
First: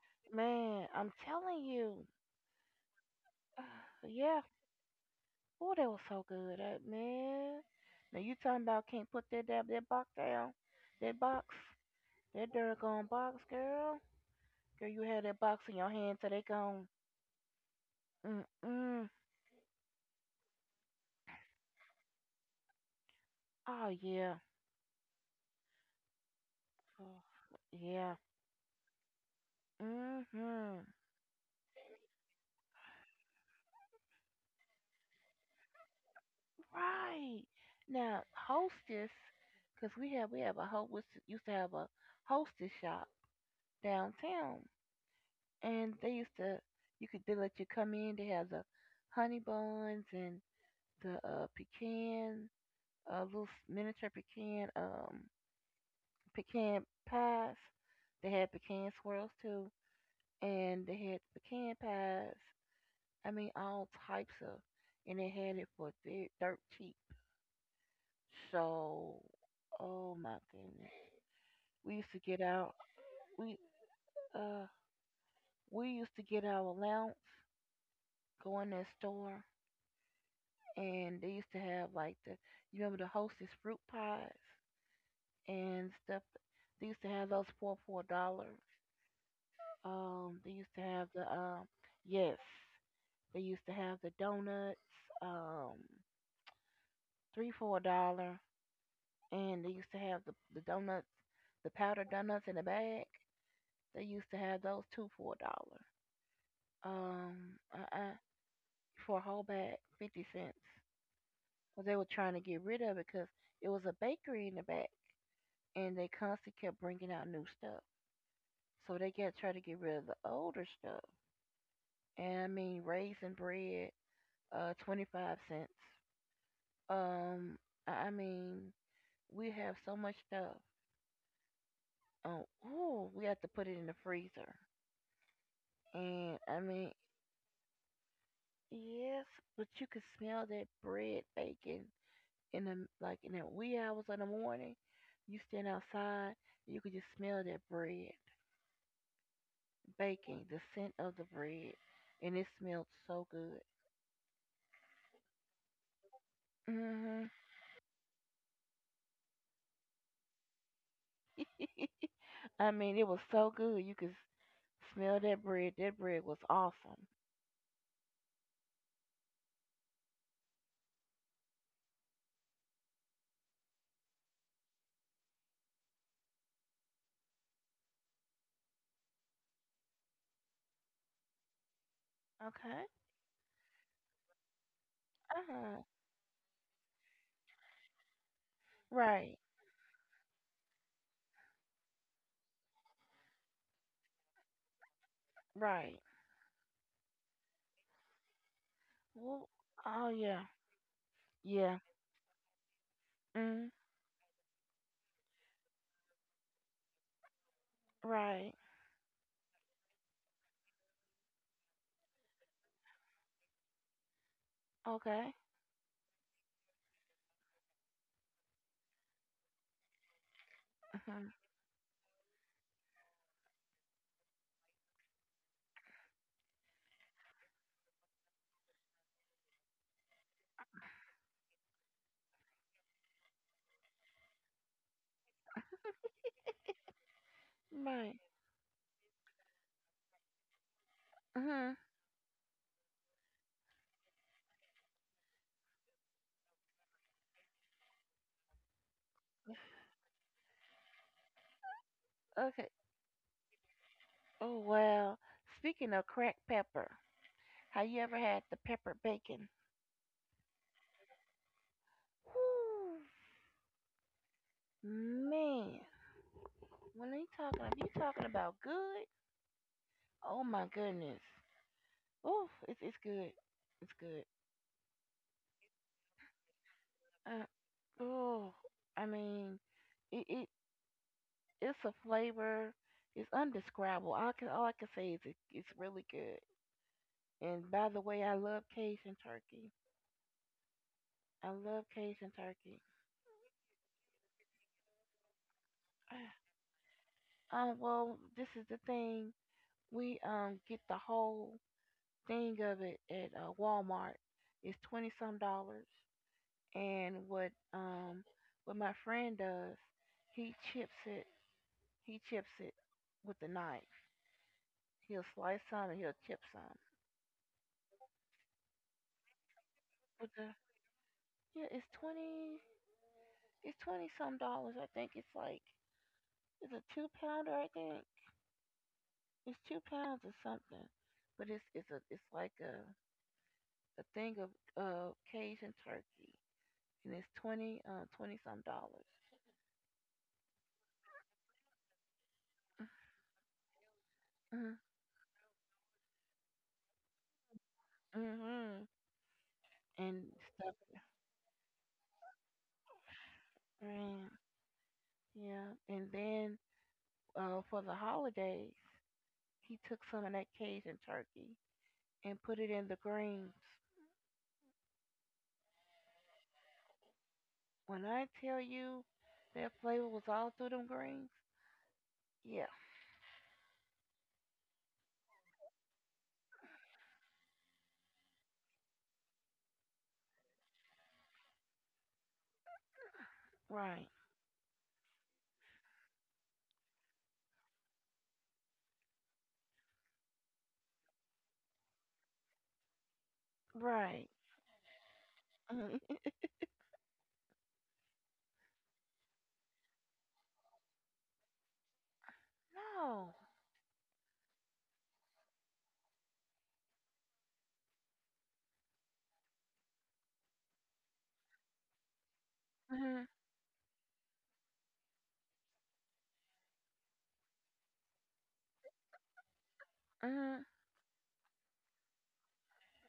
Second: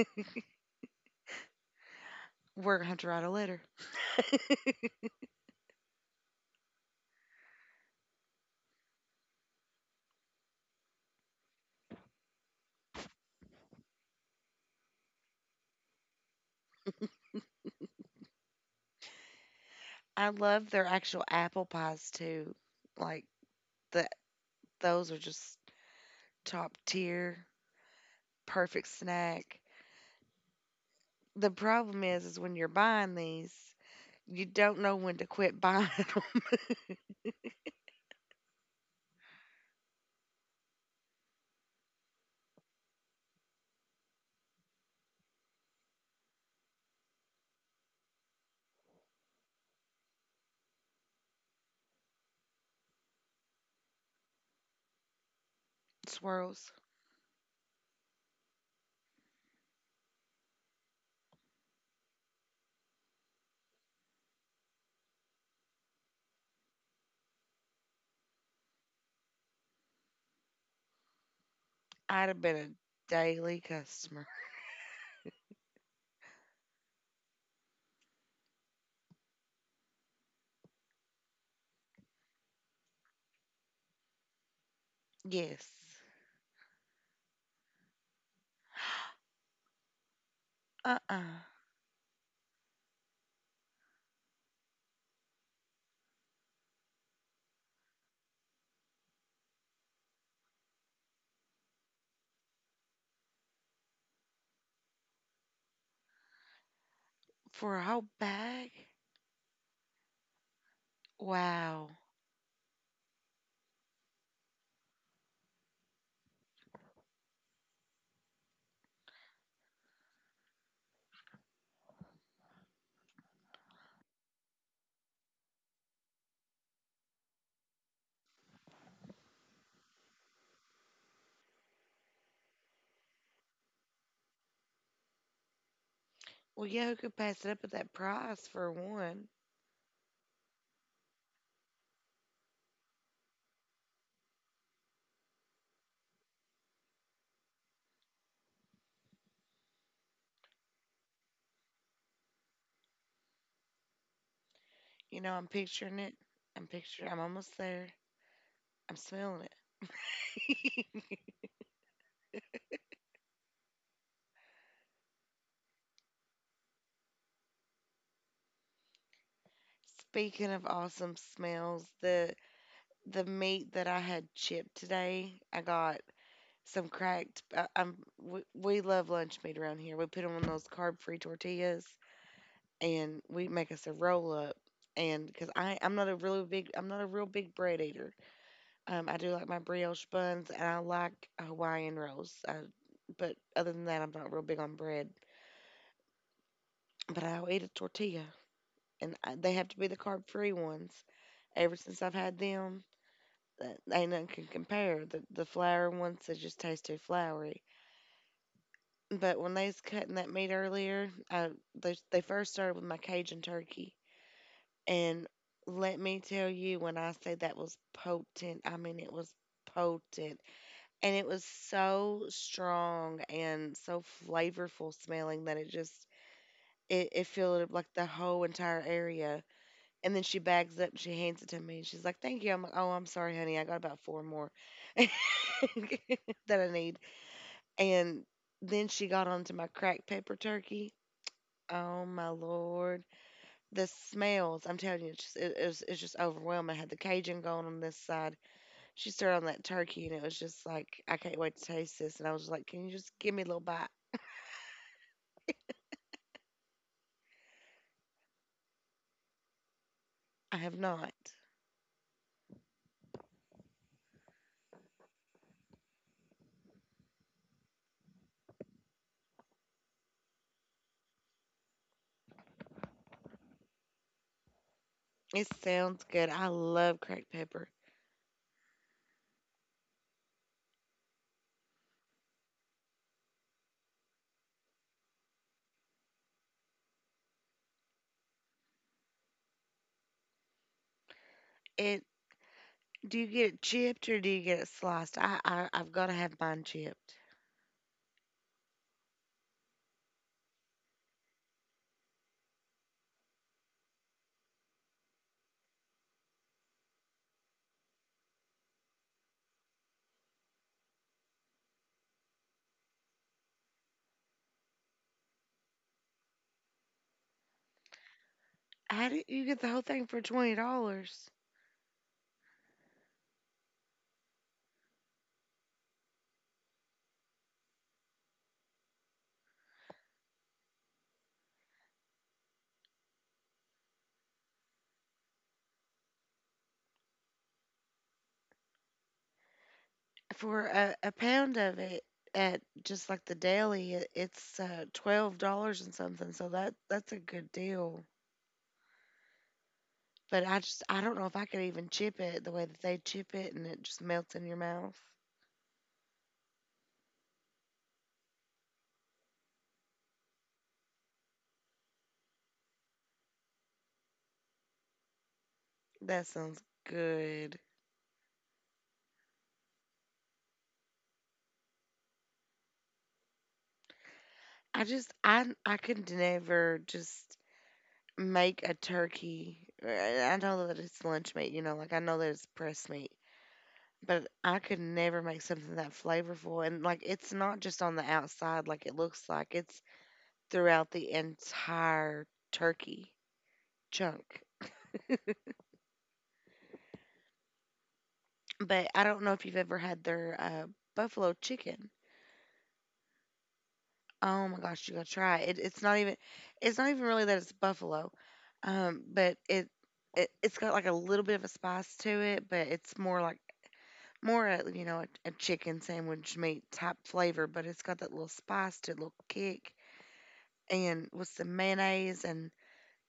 [SPEAKER 2] Man, I'm telling you.
[SPEAKER 1] We're gonna have to write a letter.
[SPEAKER 2] Yeah. Oh, they were so good. Uh, man. Now you talking about can't put that that, that box down. That box. That doggone box, girl. Girl, you had that box in your hand till they gone. Mm-mm.
[SPEAKER 1] I love their actual apple pies too. Like
[SPEAKER 2] Oh,
[SPEAKER 1] the
[SPEAKER 2] yeah.
[SPEAKER 1] those are just top
[SPEAKER 2] Oh,
[SPEAKER 1] tier.
[SPEAKER 2] yeah.
[SPEAKER 1] Perfect snack.
[SPEAKER 2] Mm-hmm.
[SPEAKER 1] The problem is, is when you're buying these, you don't know when to quit buying them.
[SPEAKER 2] Right. Now, hostess, because we have, we have a host, used to have a hostess shop downtown. And they used to you could they let you come in. They had the honey buns and the uh, pecan, uh, little miniature pecan, um,
[SPEAKER 1] Swirls.
[SPEAKER 2] pecan pies. They had pecan swirls too, and they had pecan pies. I mean, all types of, and they had it for dirt, dirt cheap. So, oh my goodness, we used to
[SPEAKER 1] I'd have
[SPEAKER 2] get
[SPEAKER 1] been a
[SPEAKER 2] out. We
[SPEAKER 1] daily customer.
[SPEAKER 2] uh, we used to get our allowance, go in that store, and they used to have like the you remember the Hostess fruit pies
[SPEAKER 1] Yes.
[SPEAKER 2] and stuff. They used to have those for four dollars. Um, they used to have the
[SPEAKER 1] Uh-uh.
[SPEAKER 2] um, yes, they used to have the donuts, um, three for a dollar, and they used to have the the donuts, the powdered donuts in the bag. They used to have those two for a dollar. Um,
[SPEAKER 1] For a
[SPEAKER 2] uh,
[SPEAKER 1] whole
[SPEAKER 2] uh
[SPEAKER 1] bag?
[SPEAKER 2] for a whole bag, fifty cents. But
[SPEAKER 1] Wow.
[SPEAKER 2] they were trying to get rid of it because it was a bakery in the back, and they constantly kept bringing out new stuff. So they got to try to get rid of the older stuff. And I mean, raisin bread, uh, twenty five cents. Um, I I mean, we have so much stuff. Oh, ooh, we have to put it in the freezer. And I
[SPEAKER 1] Well, yeah,
[SPEAKER 2] mean,
[SPEAKER 1] who could pass it up at that price for
[SPEAKER 2] yes,
[SPEAKER 1] one?
[SPEAKER 2] but you could smell that bread baking in the like in the wee hours of the morning. You stand outside, you could just smell that bread baking, the scent of the bread, and it smelled so good.
[SPEAKER 1] You know, I'm picturing it. I'm picturing. I'm
[SPEAKER 2] Hmm
[SPEAKER 1] almost there. I'm smelling it.
[SPEAKER 2] I mean, it was so good. You could s- smell that bread. That bread was awesome.
[SPEAKER 1] Speaking of awesome smells, the the meat that I had chipped today, I got some cracked. I, I'm we, we love lunch meat around here. We put them on those carb-free tortillas,
[SPEAKER 2] Okay.
[SPEAKER 1] and we make us a roll up. And because I
[SPEAKER 2] Uh-huh.
[SPEAKER 1] I'm not a really big I'm not a real big bread eater. Um, I do
[SPEAKER 2] Right.
[SPEAKER 1] like my brioche buns, and I like Hawaiian rolls. I, but other than that, I'm not real big on bread.
[SPEAKER 2] Right.
[SPEAKER 1] But I'll eat a tortilla, and I,
[SPEAKER 2] Well,
[SPEAKER 1] they have to be the
[SPEAKER 2] oh yeah.
[SPEAKER 1] carb-free ones. Ever
[SPEAKER 2] Yeah.
[SPEAKER 1] since I've had them,
[SPEAKER 2] Mm.
[SPEAKER 1] that ain't nothing can compare. The the flour ones they just taste too floury.
[SPEAKER 2] Right.
[SPEAKER 1] But when they was cutting that meat earlier, I they, they first started with my Cajun turkey, and
[SPEAKER 2] Okay.
[SPEAKER 1] let me tell you, when I say that was potent, I mean it was potent, and it
[SPEAKER 2] Uh-huh.
[SPEAKER 1] was so strong and so flavorful smelling that it just it, it filled up like the whole entire area. And then she bags up and she hands it to me. And she's like, "Thank you." I'm like, "Oh, I'm sorry, honey. I got about four more that I need."
[SPEAKER 2] Right.
[SPEAKER 1] And then she got onto my cracked pepper turkey.
[SPEAKER 2] Uh-huh.
[SPEAKER 1] Oh my lord, the smells! I'm telling you, it's just, it, it's it's just overwhelming. I had the Cajun going on this side. She started on that turkey, and it was just like, I can't wait to taste this. And I was just like,
[SPEAKER 2] Okay.
[SPEAKER 1] can you just give me a little bite?
[SPEAKER 2] Oh well. Speaking of cracked pepper, have you ever had the pepper bacon?
[SPEAKER 1] I have not.
[SPEAKER 2] Whew. Man, when they talking, if you talking about good, oh my goodness. Oof, it's it's good. It's good.
[SPEAKER 1] It sounds good. I love cracked
[SPEAKER 2] Uh,
[SPEAKER 1] pepper.
[SPEAKER 2] Oh, I mean, it, it it's a flavor. It's undescribable. All I can all I can say is it, it's really good. And by the way, I love Cajun turkey. I love
[SPEAKER 1] It
[SPEAKER 2] Cajun turkey.
[SPEAKER 1] do you get it chipped or do you get it sliced? I, I I've got to have mine chipped.
[SPEAKER 2] Um, well, this is the thing. We um get the whole thing of it at uh, Walmart. It's twenty some dollars. And what um what my friend does, he chips it. He chips it with the knife. He'll slice some and he'll chip some.
[SPEAKER 1] How did you get the whole thing for
[SPEAKER 2] With
[SPEAKER 1] twenty
[SPEAKER 2] the
[SPEAKER 1] dollars?
[SPEAKER 2] yeah, it's twenty it's twenty some dollars. I think it's like it's a two pounder. I think it's two pounds or something, but it's it's a it's like a a thing of uh Cajun turkey, and it's twenty um twenty some dollars.
[SPEAKER 1] For a, a pound of it at just like the deli, it, it's
[SPEAKER 2] Mm
[SPEAKER 1] uh, twelve dollars and something. So that that's a good deal.
[SPEAKER 2] hmm. And
[SPEAKER 1] But I
[SPEAKER 2] stuff.
[SPEAKER 1] just I don't know if I could even chip it the way that they chip it and it just melts
[SPEAKER 2] Right.
[SPEAKER 1] in your mouth.
[SPEAKER 2] Yeah. And then uh for the holidays, he took some of that Cajun turkey and put it in the greens.
[SPEAKER 1] That sounds good.
[SPEAKER 2] When I tell you that flavor was all through them greens. Yeah.
[SPEAKER 1] I just I I could never just make a turkey. I I know that it's lunch meat, you know, like I know that it's pressed meat,
[SPEAKER 2] Right.
[SPEAKER 1] but I could never make something that flavorful and like it's not just on the outside like it looks like. It's throughout the entire turkey
[SPEAKER 2] Right.
[SPEAKER 1] chunk.
[SPEAKER 2] hmm
[SPEAKER 1] But I don't know if you've ever had their uh, buffalo chicken.
[SPEAKER 2] No.
[SPEAKER 1] Oh my gosh, you gotta try it. It's not even, it's not even really that it's buffalo, um, but it, it it's got like a little bit of a spice to it, but it's more
[SPEAKER 2] Mm-hmm.
[SPEAKER 1] like more a, you know a, a chicken sandwich meat type flavor, but it's got that little spice to it, little kick,
[SPEAKER 2] Mm-hmm.
[SPEAKER 1] and with some mayonnaise and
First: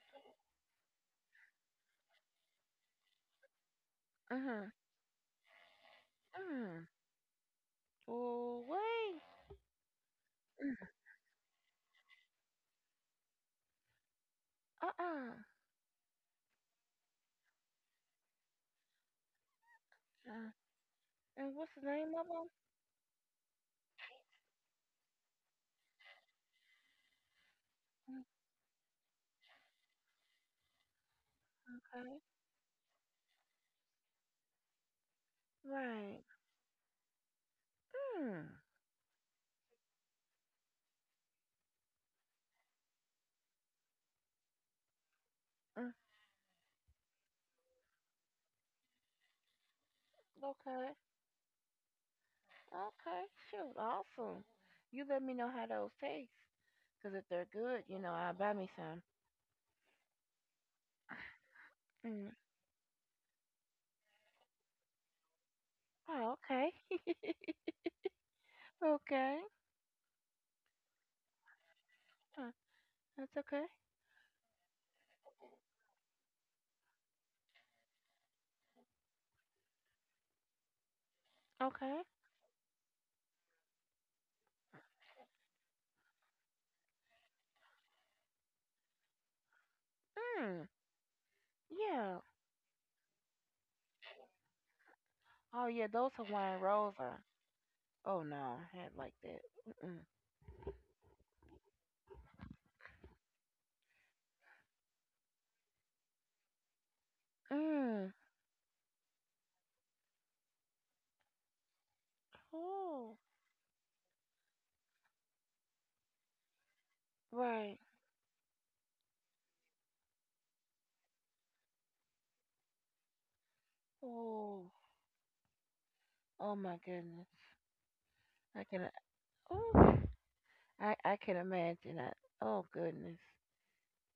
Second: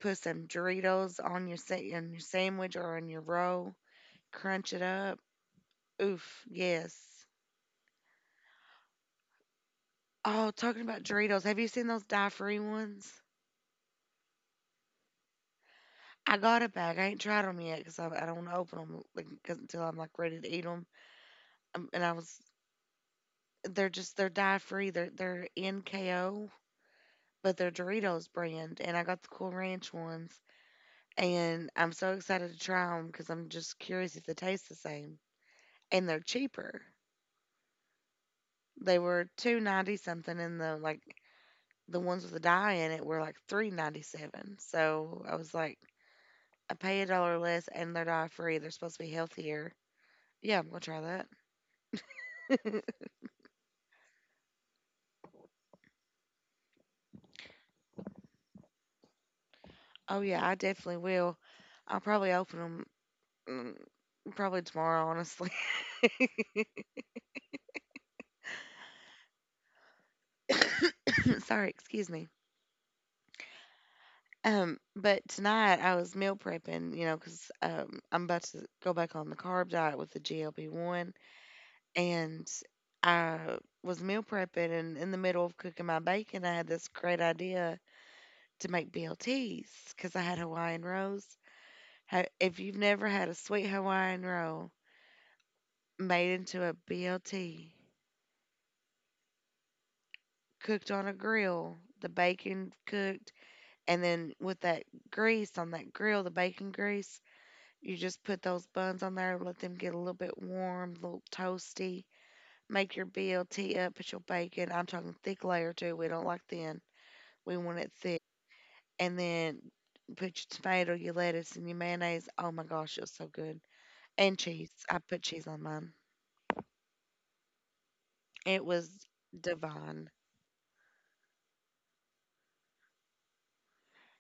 [SPEAKER 1] put some Doritos on your sa- on your sandwich or on your roll,
[SPEAKER 2] Mm-hmm.
[SPEAKER 1] crunch it up. Oof,
[SPEAKER 2] Mm-hmm.
[SPEAKER 1] yes.
[SPEAKER 2] Oh wait.
[SPEAKER 1] Oh, talking about Doritos, have you seen those dye free ones?
[SPEAKER 2] Uh-uh. Uh,
[SPEAKER 1] I got a bag. I ain't tried them yet because I, I don't want to open them like, 'cause until I'm like ready to
[SPEAKER 2] uh.
[SPEAKER 1] eat them.
[SPEAKER 2] And what's the
[SPEAKER 1] Um, and
[SPEAKER 2] name
[SPEAKER 1] I
[SPEAKER 2] of
[SPEAKER 1] was,
[SPEAKER 2] them?
[SPEAKER 1] they're just they're dye free. They're they're N K O, but they're Doritos brand. And I got the Cool Ranch ones, and I'm
[SPEAKER 2] Okay.
[SPEAKER 1] so excited to try them because I'm just curious if they taste the same. And they're
[SPEAKER 2] Right.
[SPEAKER 1] cheaper.
[SPEAKER 2] Hmm.
[SPEAKER 1] They were two ninety something, and the like the ones with the dye in it were like three ninety seven. So I was like,
[SPEAKER 2] mm
[SPEAKER 1] I pay a dollar less and they're dye free. They're supposed to be healthier. Yeah, I'm gonna
[SPEAKER 2] Okay.
[SPEAKER 1] try that.
[SPEAKER 2] Okay. Shoot. Awesome. You let me know how those taste. Cause if they're good, you know, I'll buy me some.
[SPEAKER 1] Oh yeah, I definitely will. I'll
[SPEAKER 2] Mm.
[SPEAKER 1] probably open them probably tomorrow, honestly.
[SPEAKER 2] Oh, okay. Okay.
[SPEAKER 1] Sorry, excuse me.
[SPEAKER 2] Uh, that's okay.
[SPEAKER 1] Um, but tonight I was meal prepping, you know, because um, I'm about to go back on the carb diet with the G L P one,
[SPEAKER 2] Okay.
[SPEAKER 1] and I was meal prepping, and in the middle of cooking my bacon, I had this great idea to make B L Ts because I had
[SPEAKER 2] Mm.
[SPEAKER 1] Hawaiian rolls.
[SPEAKER 2] Yeah.
[SPEAKER 1] Ha- If you've never had a sweet Hawaiian roll
[SPEAKER 2] Oh yeah. Those
[SPEAKER 1] made
[SPEAKER 2] Hawaiian
[SPEAKER 1] into a
[SPEAKER 2] rolls are.
[SPEAKER 1] B L T,
[SPEAKER 2] Oh no, I had like that. Mm-mm.
[SPEAKER 1] cooked on a grill, the bacon cooked, and then with that grease on that grill, the bacon grease, you
[SPEAKER 2] Mm.
[SPEAKER 1] just put those buns on there, let them get a little bit warm, a little toasty. Make your
[SPEAKER 2] Oh,
[SPEAKER 1] B L T up, put your bacon. I'm talking thick layer too. We don't like thin. We want
[SPEAKER 2] right.
[SPEAKER 1] it thick. And then put your tomato, your lettuce, and your mayonnaise. Oh my gosh, it's so good. And
[SPEAKER 2] Oh.
[SPEAKER 1] cheese. I put cheese on mine.
[SPEAKER 2] Oh my goodness.
[SPEAKER 1] It
[SPEAKER 2] I can.
[SPEAKER 1] was
[SPEAKER 2] Oh.
[SPEAKER 1] divine.
[SPEAKER 2] I I can imagine that. Oh goodness.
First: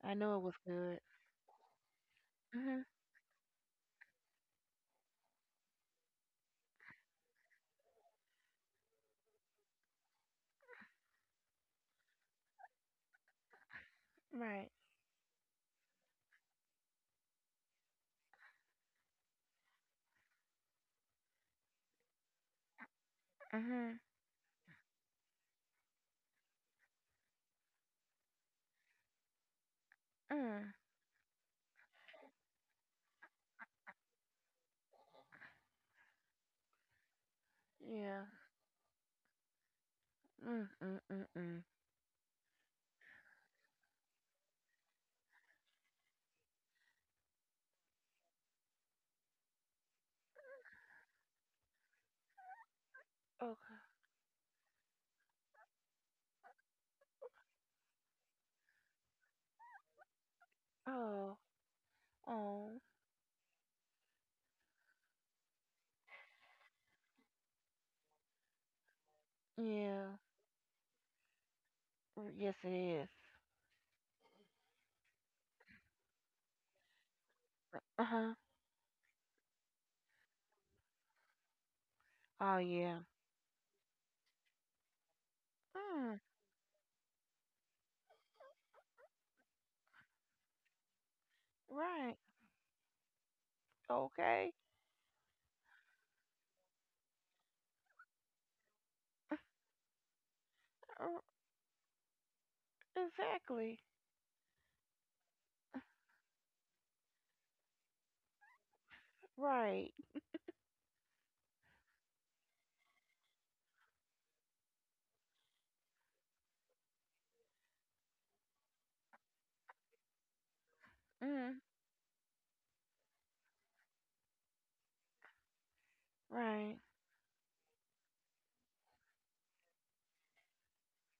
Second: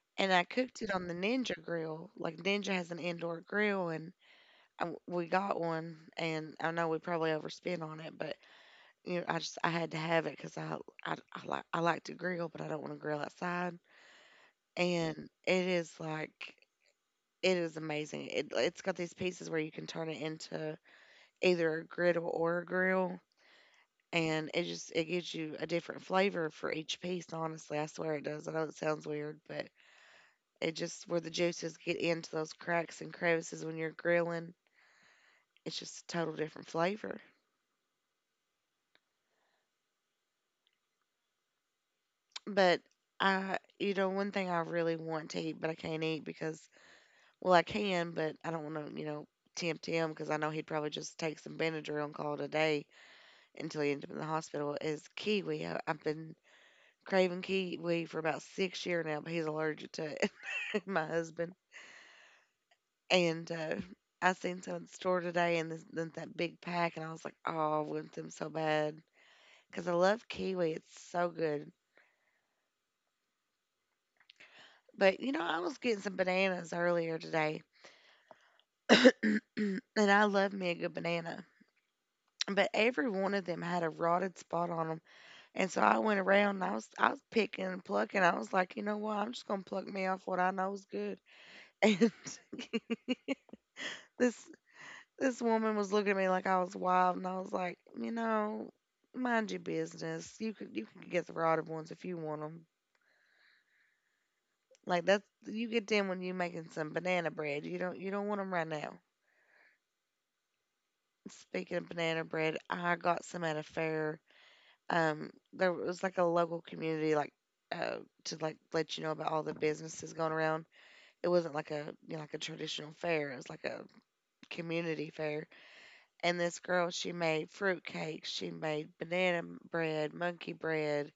[SPEAKER 2] I
[SPEAKER 1] And
[SPEAKER 2] know it
[SPEAKER 1] I
[SPEAKER 2] was
[SPEAKER 1] cooked it
[SPEAKER 2] good.
[SPEAKER 1] on the Ninja grill. Like Ninja
[SPEAKER 2] Mhm.
[SPEAKER 1] has an indoor grill, and I w we got one. And I know we probably overspent on it, but you know, I just I had to have it because I I, I like I like to grill, but I don't want to grill outside.
[SPEAKER 2] Right.
[SPEAKER 1] And it is like it is amazing. It it's got these pieces where you can turn it into either a griddle or a grill.
[SPEAKER 2] Mhm.
[SPEAKER 1] And it just it gives you a different flavor for each piece, honestly. I swear it does. I know it sounds weird, but it
[SPEAKER 2] Mm.
[SPEAKER 1] just where the juices get into those cracks and crevices when you're grilling. It's just a total different flavor.
[SPEAKER 2] Yeah. Mm. Mm. Mm. Mm.
[SPEAKER 1] But I, you know, one thing I really want to eat, but I can't eat because, well, I can, but I don't want to, you know, tempt him because I know he'd probably just take some Benadryl and call it a day
[SPEAKER 2] Okay.
[SPEAKER 1] until he ends up in the hospital. Is kiwi. I, I've been craving kiwi for about six year now, but he's allergic to it. My
[SPEAKER 2] Oh.
[SPEAKER 1] husband
[SPEAKER 2] Oh.
[SPEAKER 1] and uh, I seen some at the store today, and this, then that big pack, and I was like, oh, I want them so bad. Because I
[SPEAKER 2] Yeah.
[SPEAKER 1] love kiwi. It's so good.
[SPEAKER 2] Mm, yes, it is.
[SPEAKER 1] But you know, I was getting some bananas earlier today,
[SPEAKER 2] Uh huh.
[SPEAKER 1] and I love me a good banana.
[SPEAKER 2] Oh
[SPEAKER 1] But
[SPEAKER 2] yeah.
[SPEAKER 1] every one of them had a rotted spot on them, and so I
[SPEAKER 2] Mm.
[SPEAKER 1] went around and I was I was picking and plucking. I was like, you know what? I'm just gonna pluck me off what I know is good. And
[SPEAKER 2] Right.
[SPEAKER 1] this
[SPEAKER 2] Okay.
[SPEAKER 1] this woman was looking at me like I was wild, and I was like, you know, mind your business. You could you can
[SPEAKER 2] Uh,
[SPEAKER 1] get the rotted ones if you want 'em,
[SPEAKER 2] exactly.
[SPEAKER 1] like that's you get them when you're making some banana bread. You don't you don't want them right now.
[SPEAKER 2] Right.
[SPEAKER 1] Speaking of banana bread, I got some at a fair. Um, there was like a local community like uh to like let you know about all the businesses going around. It wasn't
[SPEAKER 2] Mm.
[SPEAKER 1] like a you know like a traditional fair. It was like a community fair. And this
[SPEAKER 2] Right.
[SPEAKER 1] girl, she made fruit cakes. She made banana bread, monkey bread.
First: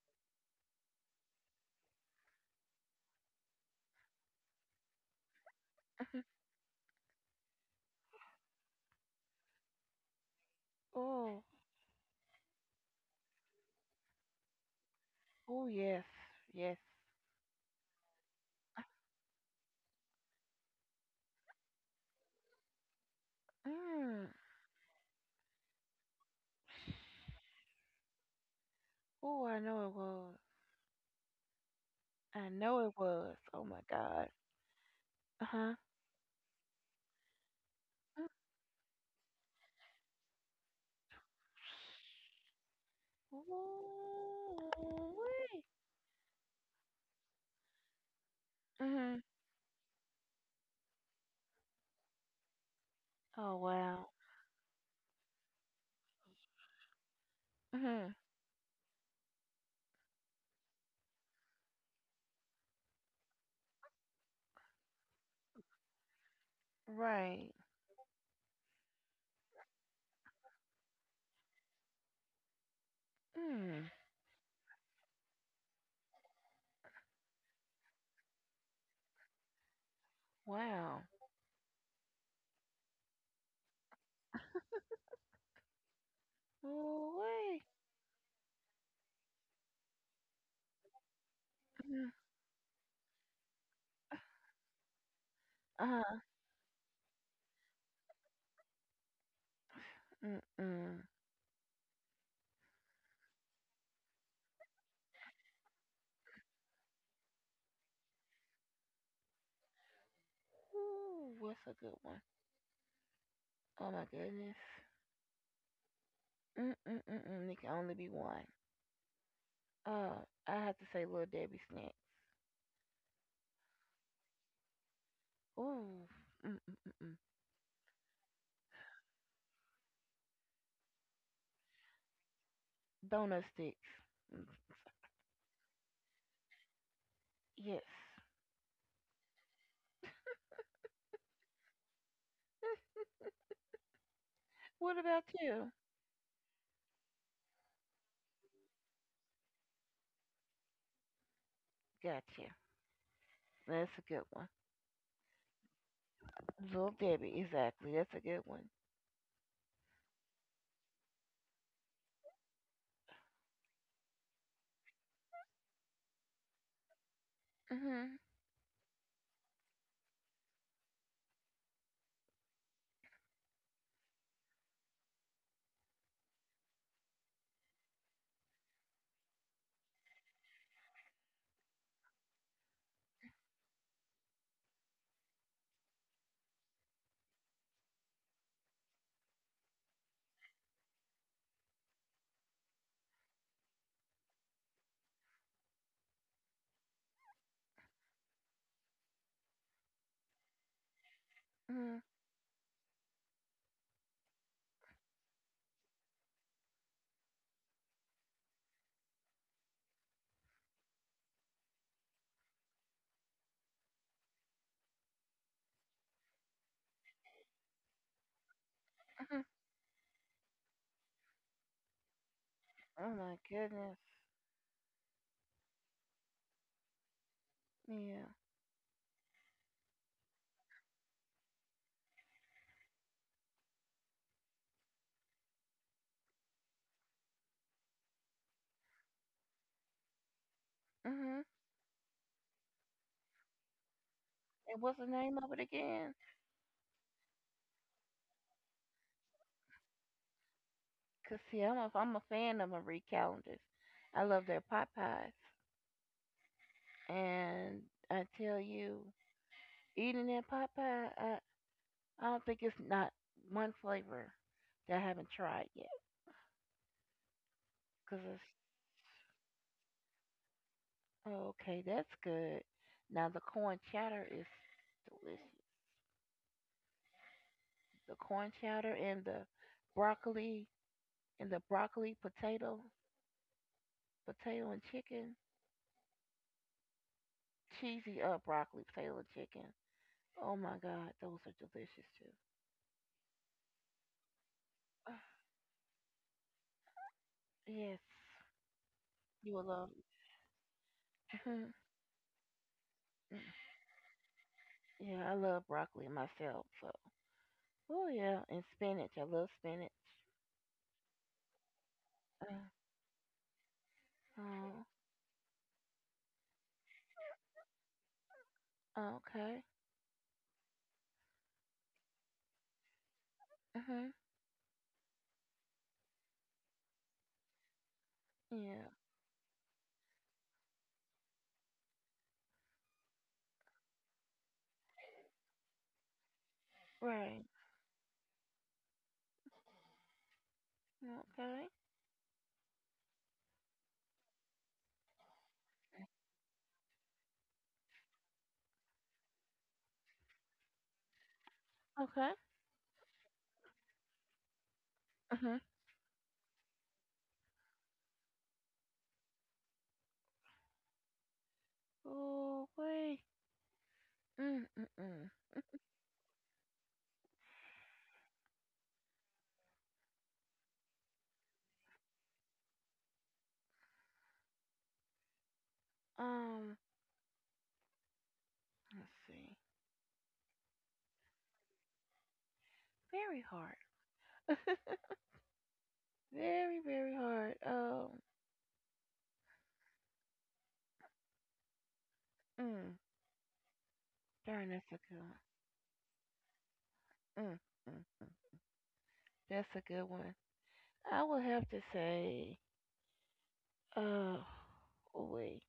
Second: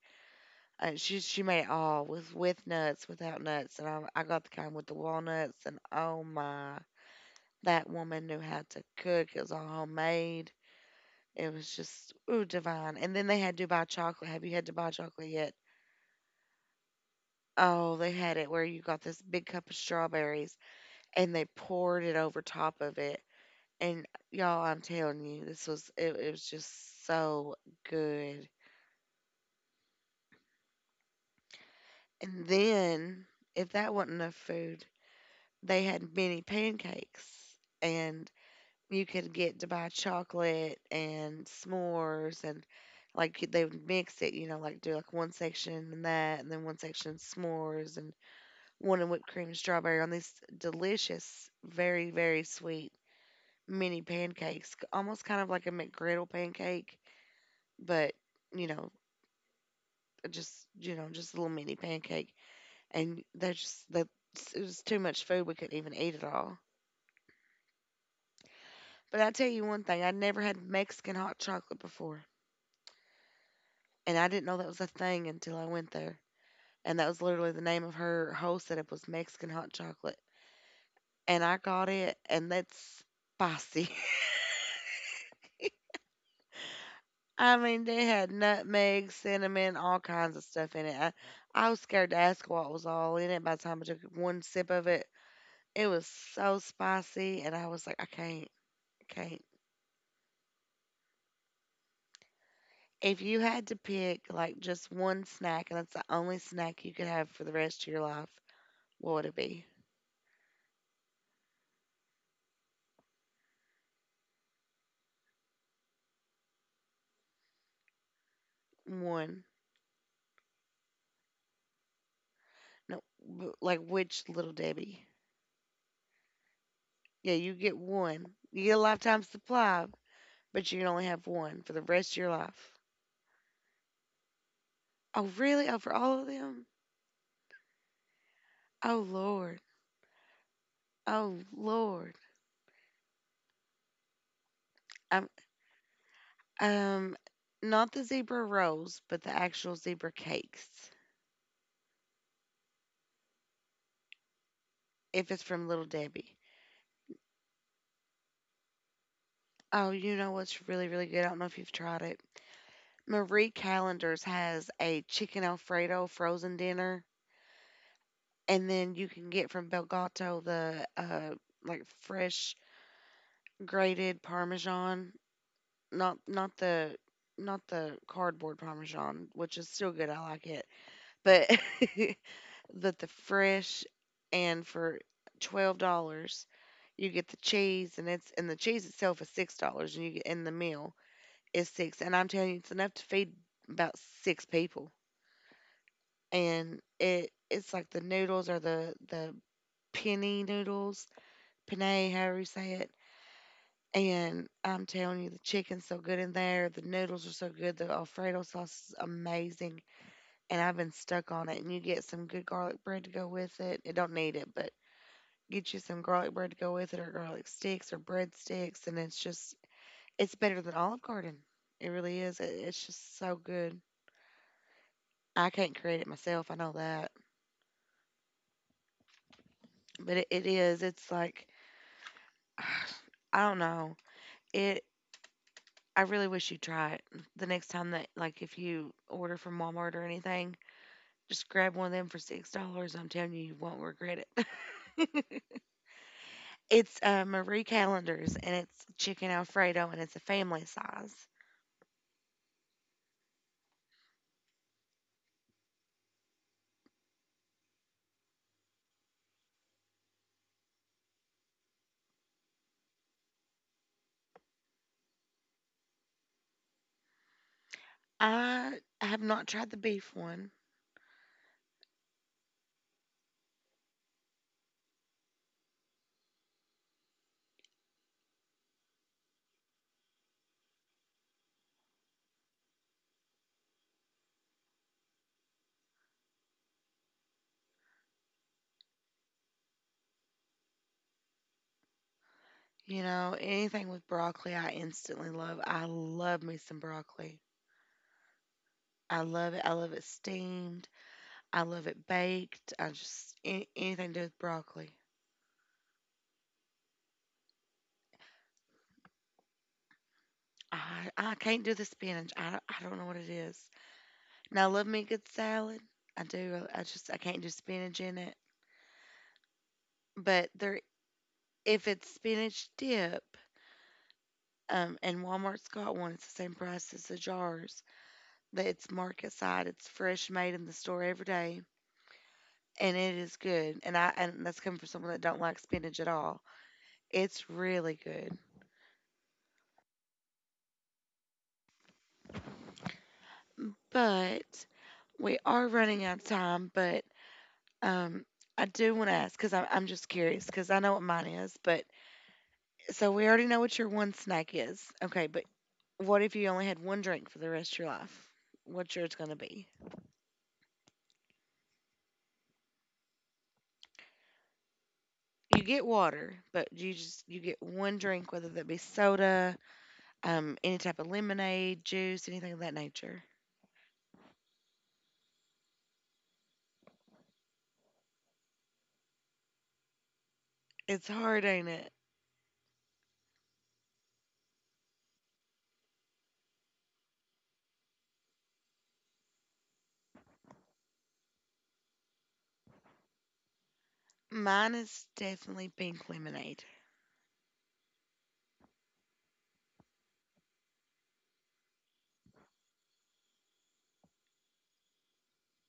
[SPEAKER 1] Uh, she she made it all with with nuts, without nuts, and I I got the kind with the walnuts. And oh my. That woman knew how to cook. It was all homemade.
[SPEAKER 2] Oh,
[SPEAKER 1] It was just ooh divine. And then they had Dubai chocolate. Have you had Dubai chocolate yet?
[SPEAKER 2] oh yes, yes.
[SPEAKER 1] Oh, they had it where you got this big cup of strawberries and they poured it over top of it. And
[SPEAKER 2] Mm.
[SPEAKER 1] y'all, I'm telling you, this was it, it was just so good.
[SPEAKER 2] Oh, I know it was.
[SPEAKER 1] And
[SPEAKER 2] I know it
[SPEAKER 1] then
[SPEAKER 2] was. Oh
[SPEAKER 1] if
[SPEAKER 2] my
[SPEAKER 1] that wasn't
[SPEAKER 2] God.
[SPEAKER 1] enough food,
[SPEAKER 2] Uh huh.
[SPEAKER 1] they had mini pancakes. And you could get to buy chocolate and s'mores and, like, they would mix it, you know, like
[SPEAKER 2] Ooh.
[SPEAKER 1] do like one section and that and then one section s'mores and one in
[SPEAKER 2] Mhm.
[SPEAKER 1] whipped cream and strawberry on these delicious, very, very sweet
[SPEAKER 2] Oh
[SPEAKER 1] mini
[SPEAKER 2] wow.
[SPEAKER 1] pancakes. c- Almost kind of like a McGriddle pancake, but
[SPEAKER 2] Mhm.
[SPEAKER 1] you know, just you know, just a little mini pancake. And they're just that it was too much food, we couldn't even eat it all.
[SPEAKER 2] Right.
[SPEAKER 1] But I tell you one thing, I never had Mexican hot chocolate before.
[SPEAKER 2] Mm.
[SPEAKER 1] And I didn't know that was a thing until I went there. And that was literally the name of her whole setup, was Mexican hot chocolate.
[SPEAKER 2] Wow.
[SPEAKER 1] And I got it, and that's spicy. I
[SPEAKER 2] Ooh.
[SPEAKER 1] mean, they had nutmeg, cinnamon, all kinds of stuff in it. I, I was
[SPEAKER 2] Mhm.
[SPEAKER 1] scared to ask what was all in it by the time I took one sip of it.
[SPEAKER 2] Uh
[SPEAKER 1] It was
[SPEAKER 2] huh.
[SPEAKER 1] so spicy, and I was like, I can't, I can't.
[SPEAKER 2] Mm mm.
[SPEAKER 1] If you had to pick like just one snack, and that's the only snack you could have for the rest of your life, what would it be?
[SPEAKER 2] Ooh, what's a good one? Oh my goodness. Mm mm mm mm. There can only be one.
[SPEAKER 1] One.
[SPEAKER 2] Uh, I have to say, Little Debbie snack.
[SPEAKER 1] No, w- like which Little Debbie?
[SPEAKER 2] Ooh. Mm mm mm mm.
[SPEAKER 1] Yeah, you get one. You get a lifetime supply, but you can only have one for the rest of your life.
[SPEAKER 2] Donut sticks.
[SPEAKER 1] Oh, really? Oh, for all of them?
[SPEAKER 2] Yes.
[SPEAKER 1] Oh, Lord. Oh, Lord.
[SPEAKER 2] What about
[SPEAKER 1] Um,
[SPEAKER 2] you?
[SPEAKER 1] um, not the zebra rolls, but the actual zebra cakes.
[SPEAKER 2] Gotcha. That's a good one.
[SPEAKER 1] If it's from Little Debbie.
[SPEAKER 2] Little Debbie, exactly. That's a good one.
[SPEAKER 1] Oh, you know what's really, really good? I don't know if you've tried it. Marie Callender's has a chicken Alfredo frozen dinner,
[SPEAKER 2] Mhm.
[SPEAKER 1] and then you can get from Belgato the uh like fresh grated parmesan, not not the not the cardboard parmesan, which is still good. I like it, but but the fresh, and for twelve dollars, you get the cheese, and it's and the cheese itself is six dollars, and you get and the meal is six. And I'm telling you, it's enough to feed about six people, and it it's like the noodles are the the penny noodles,
[SPEAKER 2] Mhm.
[SPEAKER 1] penne, however you say it. And I'm telling you, the chicken's so good in there. The noodles are so good. The Alfredo sauce is amazing. And I've been stuck on it. And you get some good garlic bread to go with it. It don't need it, but get you some garlic bread to go with it or garlic sticks or bread sticks. And it's
[SPEAKER 2] Mhm.
[SPEAKER 1] just, it's better than Olive Garden. It really is. It, it's
[SPEAKER 2] Oh
[SPEAKER 1] just so
[SPEAKER 2] my
[SPEAKER 1] good.
[SPEAKER 2] goodness.
[SPEAKER 1] I can't create it myself. I know that.
[SPEAKER 2] Yeah.
[SPEAKER 1] But it, it is. It's like, I don't know. It, I really wish you try it the next time that, like, if you order from Walmart or anything.
[SPEAKER 2] Mhm.
[SPEAKER 1] Just grab one of them for six dollars. I'm telling you, you won't regret
[SPEAKER 2] And what's the name
[SPEAKER 1] it.
[SPEAKER 2] of it again?
[SPEAKER 1] It's uh, Marie Callender's, and it's chicken Alfredo, and it's a family size.
[SPEAKER 2] Cause see, I'm a I'm a fan of Marie Callender's. I love their pot pies, and I tell you, eating that pot pie, I I don't think it's not one flavor that I haven't tried yet. Cause it's
[SPEAKER 1] I have not tried the beef one.
[SPEAKER 2] oh, okay, that's good. Now the corn chowder is delicious. The corn chowder and the broccoli and the broccoli potato, potato and chicken, cheesy uh broccoli potato and chicken. Oh my God, those are delicious too.
[SPEAKER 1] You know, anything with broccoli, I
[SPEAKER 2] Ah,
[SPEAKER 1] instantly love. I love me some broccoli.
[SPEAKER 2] yes,
[SPEAKER 1] I
[SPEAKER 2] you
[SPEAKER 1] love
[SPEAKER 2] will
[SPEAKER 1] it. I
[SPEAKER 2] love.
[SPEAKER 1] love it steamed. I
[SPEAKER 2] Mhm.
[SPEAKER 1] love it baked. I just any, anything to do with broccoli.
[SPEAKER 2] yeah, I love broccoli myself. So, oh yeah, and spinach. I love spinach.
[SPEAKER 1] I I can't do the spinach.
[SPEAKER 2] Uh,
[SPEAKER 1] I I don't know what it is. Now I
[SPEAKER 2] oh,
[SPEAKER 1] love me a good salad. I do. I just I can't do spinach in it.
[SPEAKER 2] okay.
[SPEAKER 1] But there, if it's spinach dip,
[SPEAKER 2] Mhm.
[SPEAKER 1] um, and Walmart's got one, it's the same price as the jars. That
[SPEAKER 2] Yeah.
[SPEAKER 1] it's market side, it's fresh made in the store every day, and it is good. And I, and that's coming from someone that don't like spinach at all.
[SPEAKER 2] Right.
[SPEAKER 1] It's really good.
[SPEAKER 2] Okay.
[SPEAKER 1] But we are running out of time. But um, I do want to ask because I'm I'm just curious because I know what mine is. But
[SPEAKER 2] Okay.
[SPEAKER 1] so we already know what your one snack is. Okay, but
[SPEAKER 2] Mhm.
[SPEAKER 1] what if you only had one drink for the rest of your life? What's yours gonna be?
[SPEAKER 2] Oh, wait. Mm-mm-mm.
[SPEAKER 1] You get water, but you just you get one drink, whether that be soda, um, any type of lemonade, juice, anything of that nature.
[SPEAKER 2] Um, let's see.
[SPEAKER 1] It's hard, ain't it?
[SPEAKER 2] Very hard. Very, very hard. Um, mm, darn,
[SPEAKER 1] Mine
[SPEAKER 2] that's a
[SPEAKER 1] is
[SPEAKER 2] good one.
[SPEAKER 1] definitely pink lemonade.
[SPEAKER 2] Mm-mm-mm. That's a good one. I would have to say, uh, oh, wait.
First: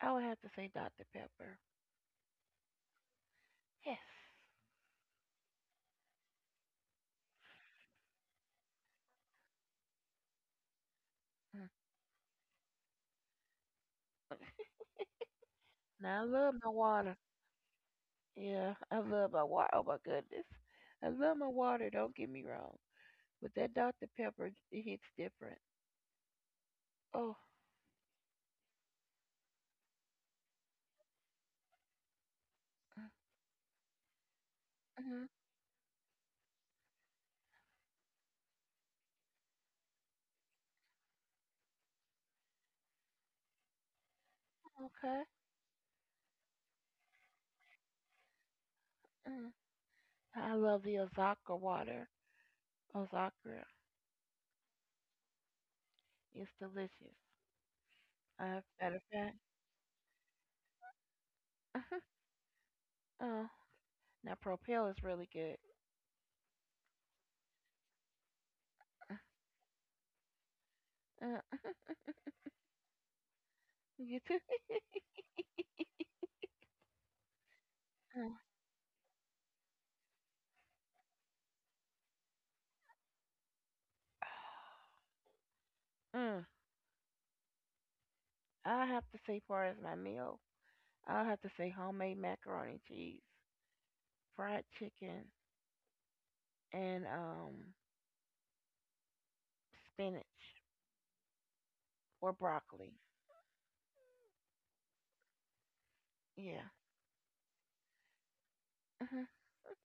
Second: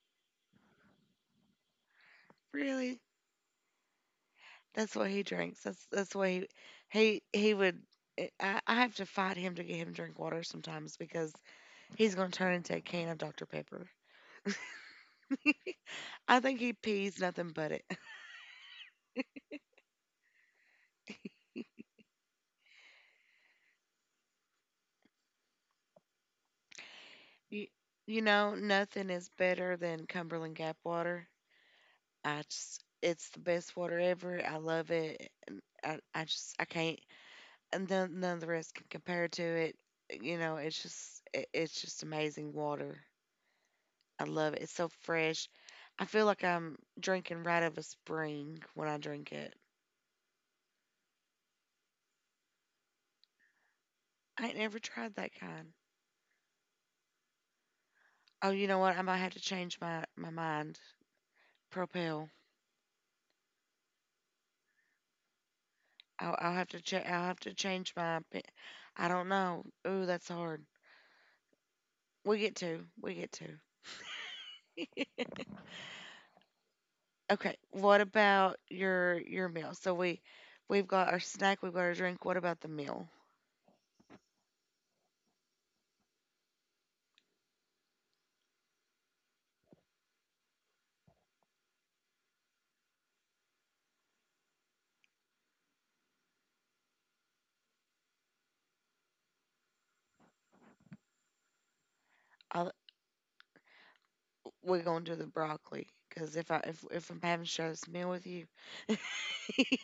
[SPEAKER 2] I would have to say doctor Pepper.
[SPEAKER 1] Really,
[SPEAKER 2] Yes.
[SPEAKER 1] that's what he drinks. That's that's what he he he would. eh, I, I have to fight him to get him to drink water sometimes because
[SPEAKER 2] Mm.
[SPEAKER 1] he's going to turn into a can of Dr Pepper.
[SPEAKER 2] Now, I
[SPEAKER 1] I
[SPEAKER 2] love
[SPEAKER 1] think
[SPEAKER 2] my
[SPEAKER 1] he
[SPEAKER 2] water.
[SPEAKER 1] pees nothing but it.
[SPEAKER 2] Yeah, I love my water. Oh, my goodness. I love my water. Don't get me wrong. But that doctor Pepper, it hits different. Oh,
[SPEAKER 1] You, you know, nothing is better than Cumberland Gap water. I just, it's the best water ever. I love
[SPEAKER 2] mm-hmm.
[SPEAKER 1] it. And I, I just, I can't, and then none of the rest can compare to it. You know, it's just, it, it's just amazing water. I love it. It's so
[SPEAKER 2] Okay.
[SPEAKER 1] fresh. I feel like I'm drinking right out of a spring when I drink
[SPEAKER 2] Mm.
[SPEAKER 1] it.
[SPEAKER 2] I love the Osaka water. Osaka
[SPEAKER 1] I ain't never tried that kind.
[SPEAKER 2] is delicious.
[SPEAKER 1] Oh,
[SPEAKER 2] Uh,
[SPEAKER 1] you know what?
[SPEAKER 2] matter
[SPEAKER 1] I
[SPEAKER 2] of
[SPEAKER 1] might have
[SPEAKER 2] fact,
[SPEAKER 1] to change my, my mind. Propel.
[SPEAKER 2] oh, now Propel is really good.
[SPEAKER 1] I'll, I'll have to check. I'll have to change my. opi- I don't know. Ooh, that's hard.
[SPEAKER 2] Uh,
[SPEAKER 1] We get to. We get to.
[SPEAKER 2] you too.
[SPEAKER 1] Okay, what
[SPEAKER 2] Mm.
[SPEAKER 1] about your your meal? So we, we've got our snack, we've got our drink. What about the meal?
[SPEAKER 2] Mm. I have to say, far as my meal, I'll have to say homemade macaroni and cheese, fried chicken, and um spinach or
[SPEAKER 1] I'll,
[SPEAKER 2] broccoli.
[SPEAKER 1] we're gonna do the broccoli because if I
[SPEAKER 2] Yeah.
[SPEAKER 1] if if I'm having to share this meal with you,
[SPEAKER 2] Mhm.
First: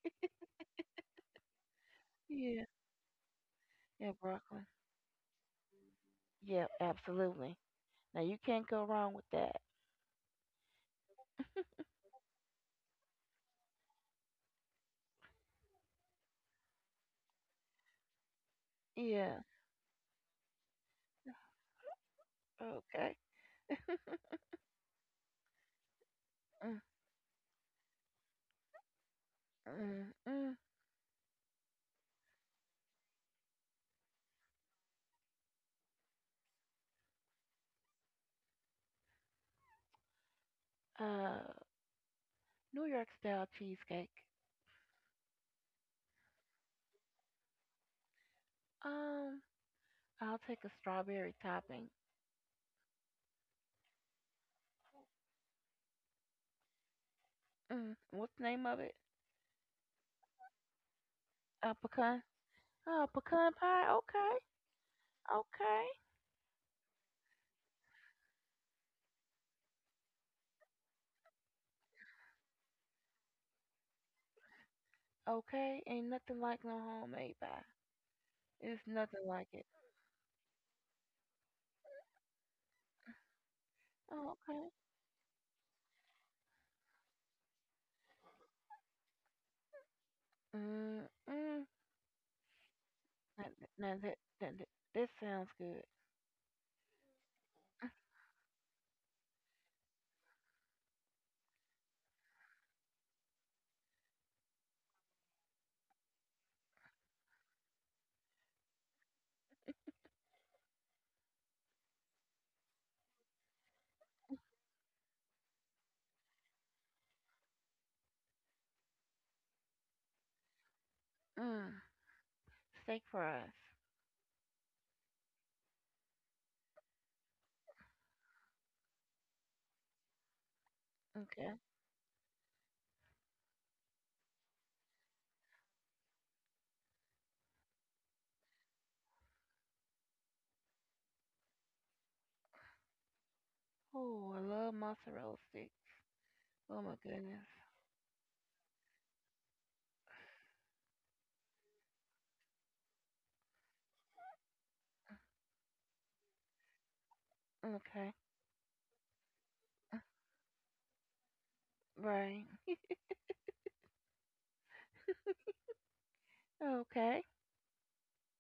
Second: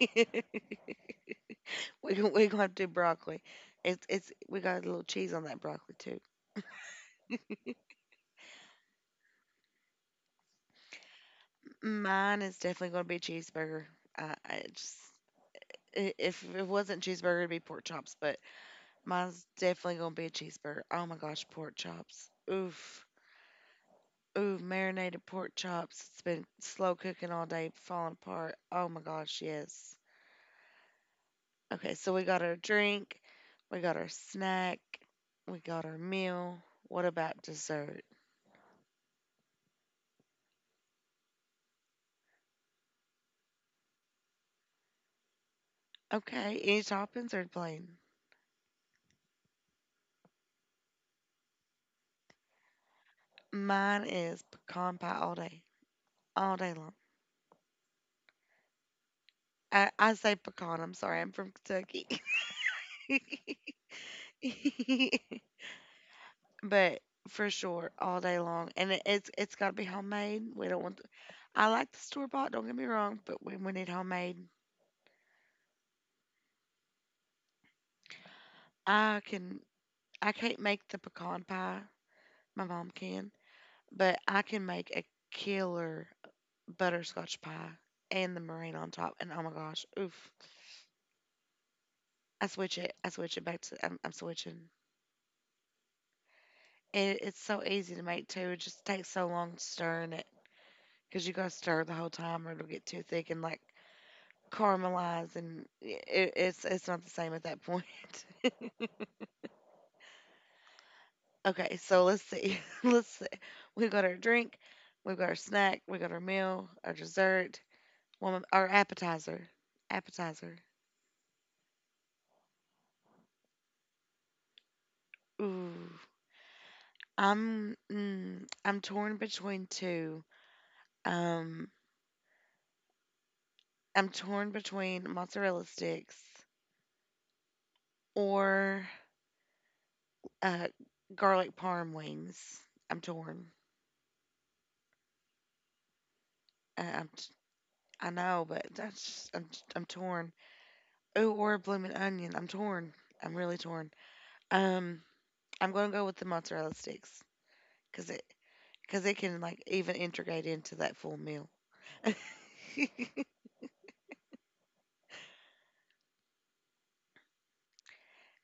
[SPEAKER 1] we gon- we
[SPEAKER 2] Yeah.
[SPEAKER 1] gonna have to do broccoli. It's
[SPEAKER 2] Yeah,
[SPEAKER 1] it's we
[SPEAKER 2] broccoli.
[SPEAKER 1] got a little cheese on that broccoli too.
[SPEAKER 2] Yeah, absolutely. Now you can't go wrong with that.
[SPEAKER 1] Mine is definitely gonna be cheeseburger. I, I just i- if it wasn't cheeseburger, it'd be pork chops, but
[SPEAKER 2] Yeah.
[SPEAKER 1] mine's definitely gonna be a cheeseburger. Oh my gosh, pork chops. Oof.
[SPEAKER 2] Okay.
[SPEAKER 1] Ooh, marinated pork chops. It's been
[SPEAKER 2] Mm.
[SPEAKER 1] slow cooking all day, falling apart. Oh my gosh, yes.
[SPEAKER 2] Mm-mm.
[SPEAKER 1] Okay, so we got our drink, we got our snack, we got our meal. What about dessert?
[SPEAKER 2] Uh, New York style cheesecake.
[SPEAKER 1] Okay, any toppings are plain?
[SPEAKER 2] Um, I'll take a strawberry topping.
[SPEAKER 1] Mine is pecan pie all day, all day long.
[SPEAKER 2] Mm, what's the name of it?
[SPEAKER 1] I, I say pecan. I'm sorry, I'm from
[SPEAKER 2] Uh,
[SPEAKER 1] Kentucky.
[SPEAKER 2] pecan. Oh, pecan pie. Okay, okay,
[SPEAKER 1] But for sure, all day long, and it, it's it's got to be homemade. We don't want, I like the store bought, don't get me wrong, but when we need homemade,
[SPEAKER 2] okay. Ain't nothing like no homemade pie. It's nothing
[SPEAKER 1] I
[SPEAKER 2] like
[SPEAKER 1] can
[SPEAKER 2] it.
[SPEAKER 1] I can't make the pecan pie. My mom can, but
[SPEAKER 2] Oh,
[SPEAKER 1] I can
[SPEAKER 2] okay.
[SPEAKER 1] make a killer butterscotch pie and the meringue on top. And oh my gosh, oof!
[SPEAKER 2] Mm, mm.
[SPEAKER 1] I switch it. I switch it
[SPEAKER 2] Now, th-
[SPEAKER 1] back to.
[SPEAKER 2] now
[SPEAKER 1] I'm, I'm
[SPEAKER 2] that, that,
[SPEAKER 1] switching.
[SPEAKER 2] that this sounds good.
[SPEAKER 1] It, it's so easy to make too. It just takes so long to stir in it because you gotta stir the whole time, or it'll get too thick and like caramelize, and it, it's it's not the same at that point. Okay, so let's see. Let's, we've got our drink, we've got our snack, we got our meal, our dessert, one, our appetizer. Appetizer.
[SPEAKER 2] Mm, steak fries.
[SPEAKER 1] Ooh, I'm mm, I'm torn between two.
[SPEAKER 2] Okay.
[SPEAKER 1] Um, I'm torn between mozzarella sticks or uh, garlic parm wings. I'm torn.
[SPEAKER 2] Oh, I love mozzarella sticks.
[SPEAKER 1] Uh,
[SPEAKER 2] Oh my
[SPEAKER 1] I'm t-
[SPEAKER 2] goodness.
[SPEAKER 1] I know, but that's I'm I'm torn. Ooh, or a blooming onion. I'm torn. I'm really torn. Um, I'm gonna go with the mozzarella sticks because
[SPEAKER 2] Okay.
[SPEAKER 1] it, because it can, like, even integrate into that full meal.
[SPEAKER 2] Right. Okay.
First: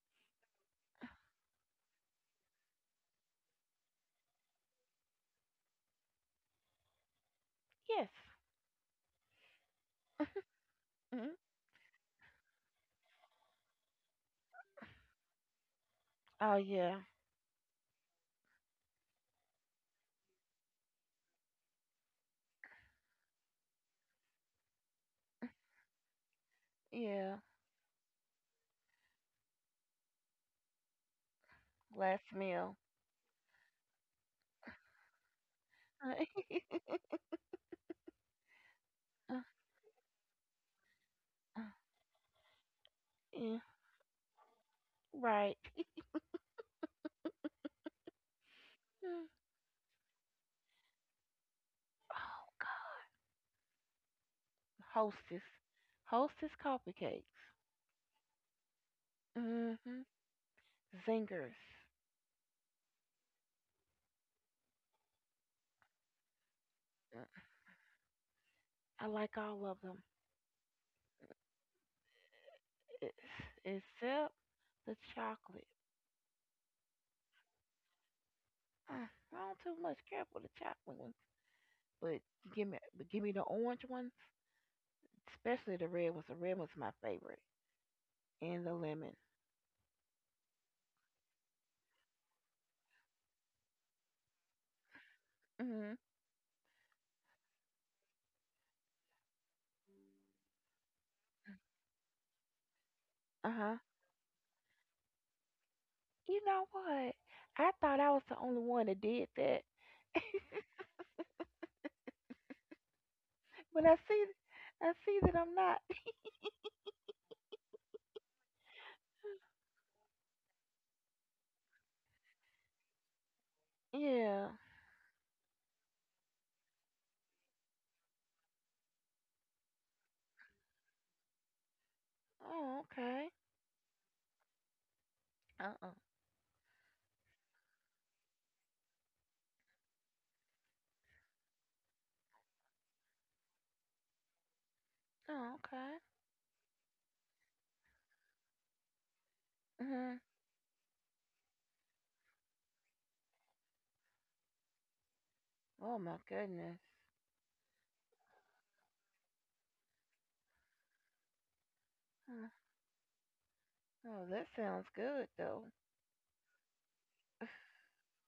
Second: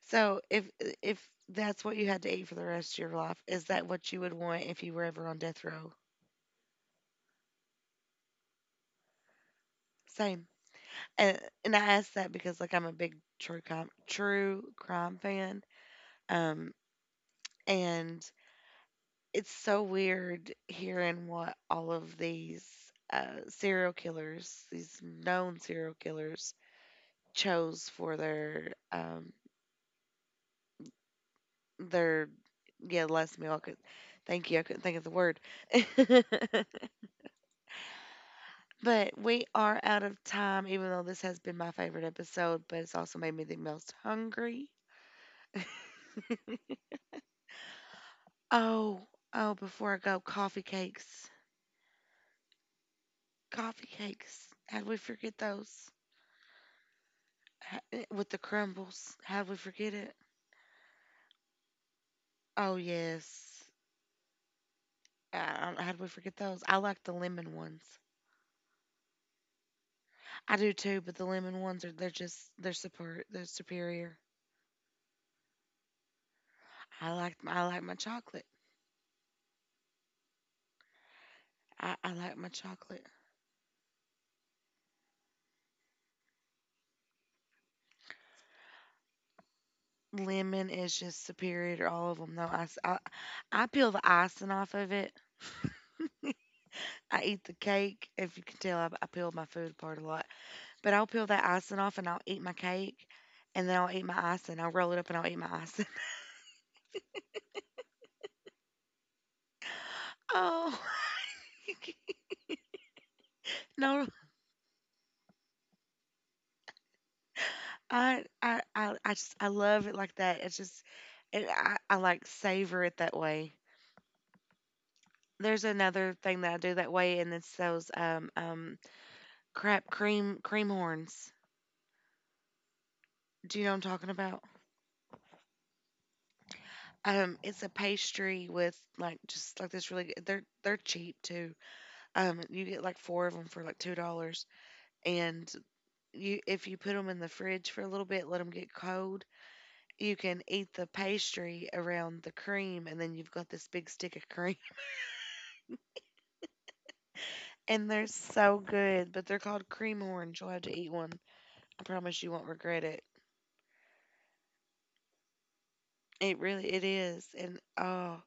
[SPEAKER 1] So if if that's what you had to eat for the rest of your life, is that what you would want if you were ever on death row?
[SPEAKER 2] Yes.
[SPEAKER 1] Same.
[SPEAKER 2] Mhm.
[SPEAKER 1] And, and I ask that because, like, I'm a big true crime true crime fan.
[SPEAKER 2] Oh
[SPEAKER 1] Um,
[SPEAKER 2] yeah,
[SPEAKER 1] and it's so weird hearing what all of these uh, serial killers, these known serial killers,
[SPEAKER 2] yeah.
[SPEAKER 1] chose for their um, their
[SPEAKER 2] Last meal.
[SPEAKER 1] yeah, last meal. I could, thank you. I couldn't think of the word. But
[SPEAKER 2] Uh,
[SPEAKER 1] we are out of time. Even though this has been
[SPEAKER 2] uh,
[SPEAKER 1] my favorite episode, but it's also made me the
[SPEAKER 2] yeah,
[SPEAKER 1] most hungry.
[SPEAKER 2] right.
[SPEAKER 1] Oh
[SPEAKER 2] Mm.
[SPEAKER 1] oh! Before I go, coffee cakes.
[SPEAKER 2] Oh God,
[SPEAKER 1] Coffee cakes. How do we forget
[SPEAKER 2] hostess,
[SPEAKER 1] those?
[SPEAKER 2] hostess coffee cakes.
[SPEAKER 1] Ha- eh, With the crumbles. How do we forget
[SPEAKER 2] Mm-hmm.
[SPEAKER 1] it?
[SPEAKER 2] Zingers.
[SPEAKER 1] Oh yes. Uh, how do we forget those? I like the
[SPEAKER 2] Mm.
[SPEAKER 1] lemon ones.
[SPEAKER 2] I like all of them,
[SPEAKER 1] I do too, but the lemon ones are they're just they're
[SPEAKER 2] e-
[SPEAKER 1] super they're superior.
[SPEAKER 2] except the chocolate.
[SPEAKER 1] I like I like my chocolate.
[SPEAKER 2] Mm, I don't too much care for the chocolate ones,
[SPEAKER 1] I, I
[SPEAKER 2] but
[SPEAKER 1] like my
[SPEAKER 2] give me,
[SPEAKER 1] chocolate.
[SPEAKER 2] but give me the orange ones, especially the red ones. The red one's my favorite, and the lemon.
[SPEAKER 1] Lemon is just superior to all of them, though. I, s- I- I peel the icing off of it.
[SPEAKER 2] Mm-hmm.
[SPEAKER 1] I eat the cake. If you can tell, I, I peel my food apart a lot. But I'll peel that icing off and I'll eat my cake.
[SPEAKER 2] Uh
[SPEAKER 1] And
[SPEAKER 2] huh.
[SPEAKER 1] then I'll eat my icing. I'll roll it up and I'll eat my icing.
[SPEAKER 2] You know what? I thought I was the only one that did that,
[SPEAKER 1] Oh,
[SPEAKER 2] but I
[SPEAKER 1] no.
[SPEAKER 2] see, I see that I'm not.
[SPEAKER 1] I, I, I, I just, I love it like that. It's just, it, I, I like savor it that way.
[SPEAKER 2] Yeah.
[SPEAKER 1] There's another thing that I do that way, and it's those um, um, crab cream cream horns.
[SPEAKER 2] Oh, okay.
[SPEAKER 1] Do you know what I'm talking about?
[SPEAKER 2] Uh uh
[SPEAKER 1] Um, it's a pastry with like just like this really good. They're they're cheap too. Um, you get like four of them for like two dollars, and
[SPEAKER 2] Oh, okay.
[SPEAKER 1] you if you put them in the fridge for a little bit, let them get cold. You
[SPEAKER 2] Mhm.
[SPEAKER 1] can eat the pastry around the cream, and then you've got this big stick of cream,
[SPEAKER 2] Oh my goodness.
[SPEAKER 1] and they're so good. But they're called cream horns. You'll have to eat one. I promise you won't
[SPEAKER 2] Mm.
[SPEAKER 1] regret it.
[SPEAKER 2] Oh, that sounds good though.
[SPEAKER 1] It really it is, and oh,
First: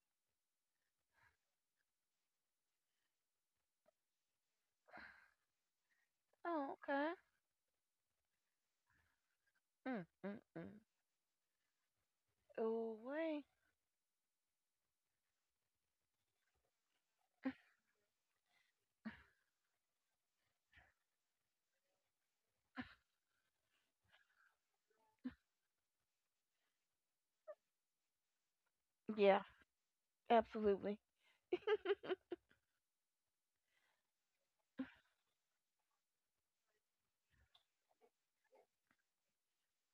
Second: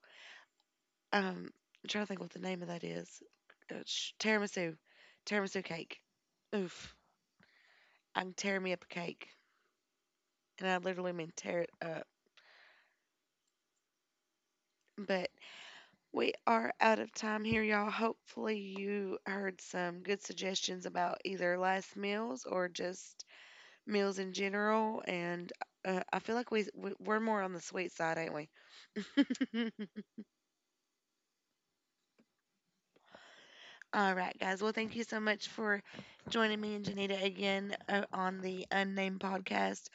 [SPEAKER 1] Um, I'm trying to think what the name of that is. Uh, sh- tiramisu, tiramisu cake.
[SPEAKER 2] Oh,
[SPEAKER 1] Oof,
[SPEAKER 2] okay.
[SPEAKER 1] I am tearing me up a cake,
[SPEAKER 2] Mm mm
[SPEAKER 1] and
[SPEAKER 2] mm.
[SPEAKER 1] I literally mean tear it up.
[SPEAKER 2] Oh, wait.
[SPEAKER 1] But we are out of time here, y'all. Hopefully, you heard some good suggestions about either last meals or just meals in general. And uh, I feel like we we- we're more on the sweet side, ain't we?
[SPEAKER 2] Yeah, absolutely.
[SPEAKER 1] All right, guys. Well, thank you so much for joining me and Janita again uh, on the Unnamed Podcast.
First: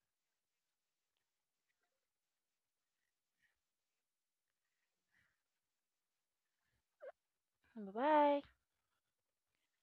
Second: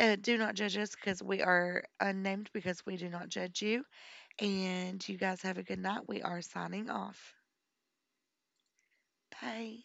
[SPEAKER 1] Uh, do not judge us because we are unnamed because we do not judge you. And you guys have a good night. We are signing off.
[SPEAKER 2] Bye bye.
[SPEAKER 1] Bye.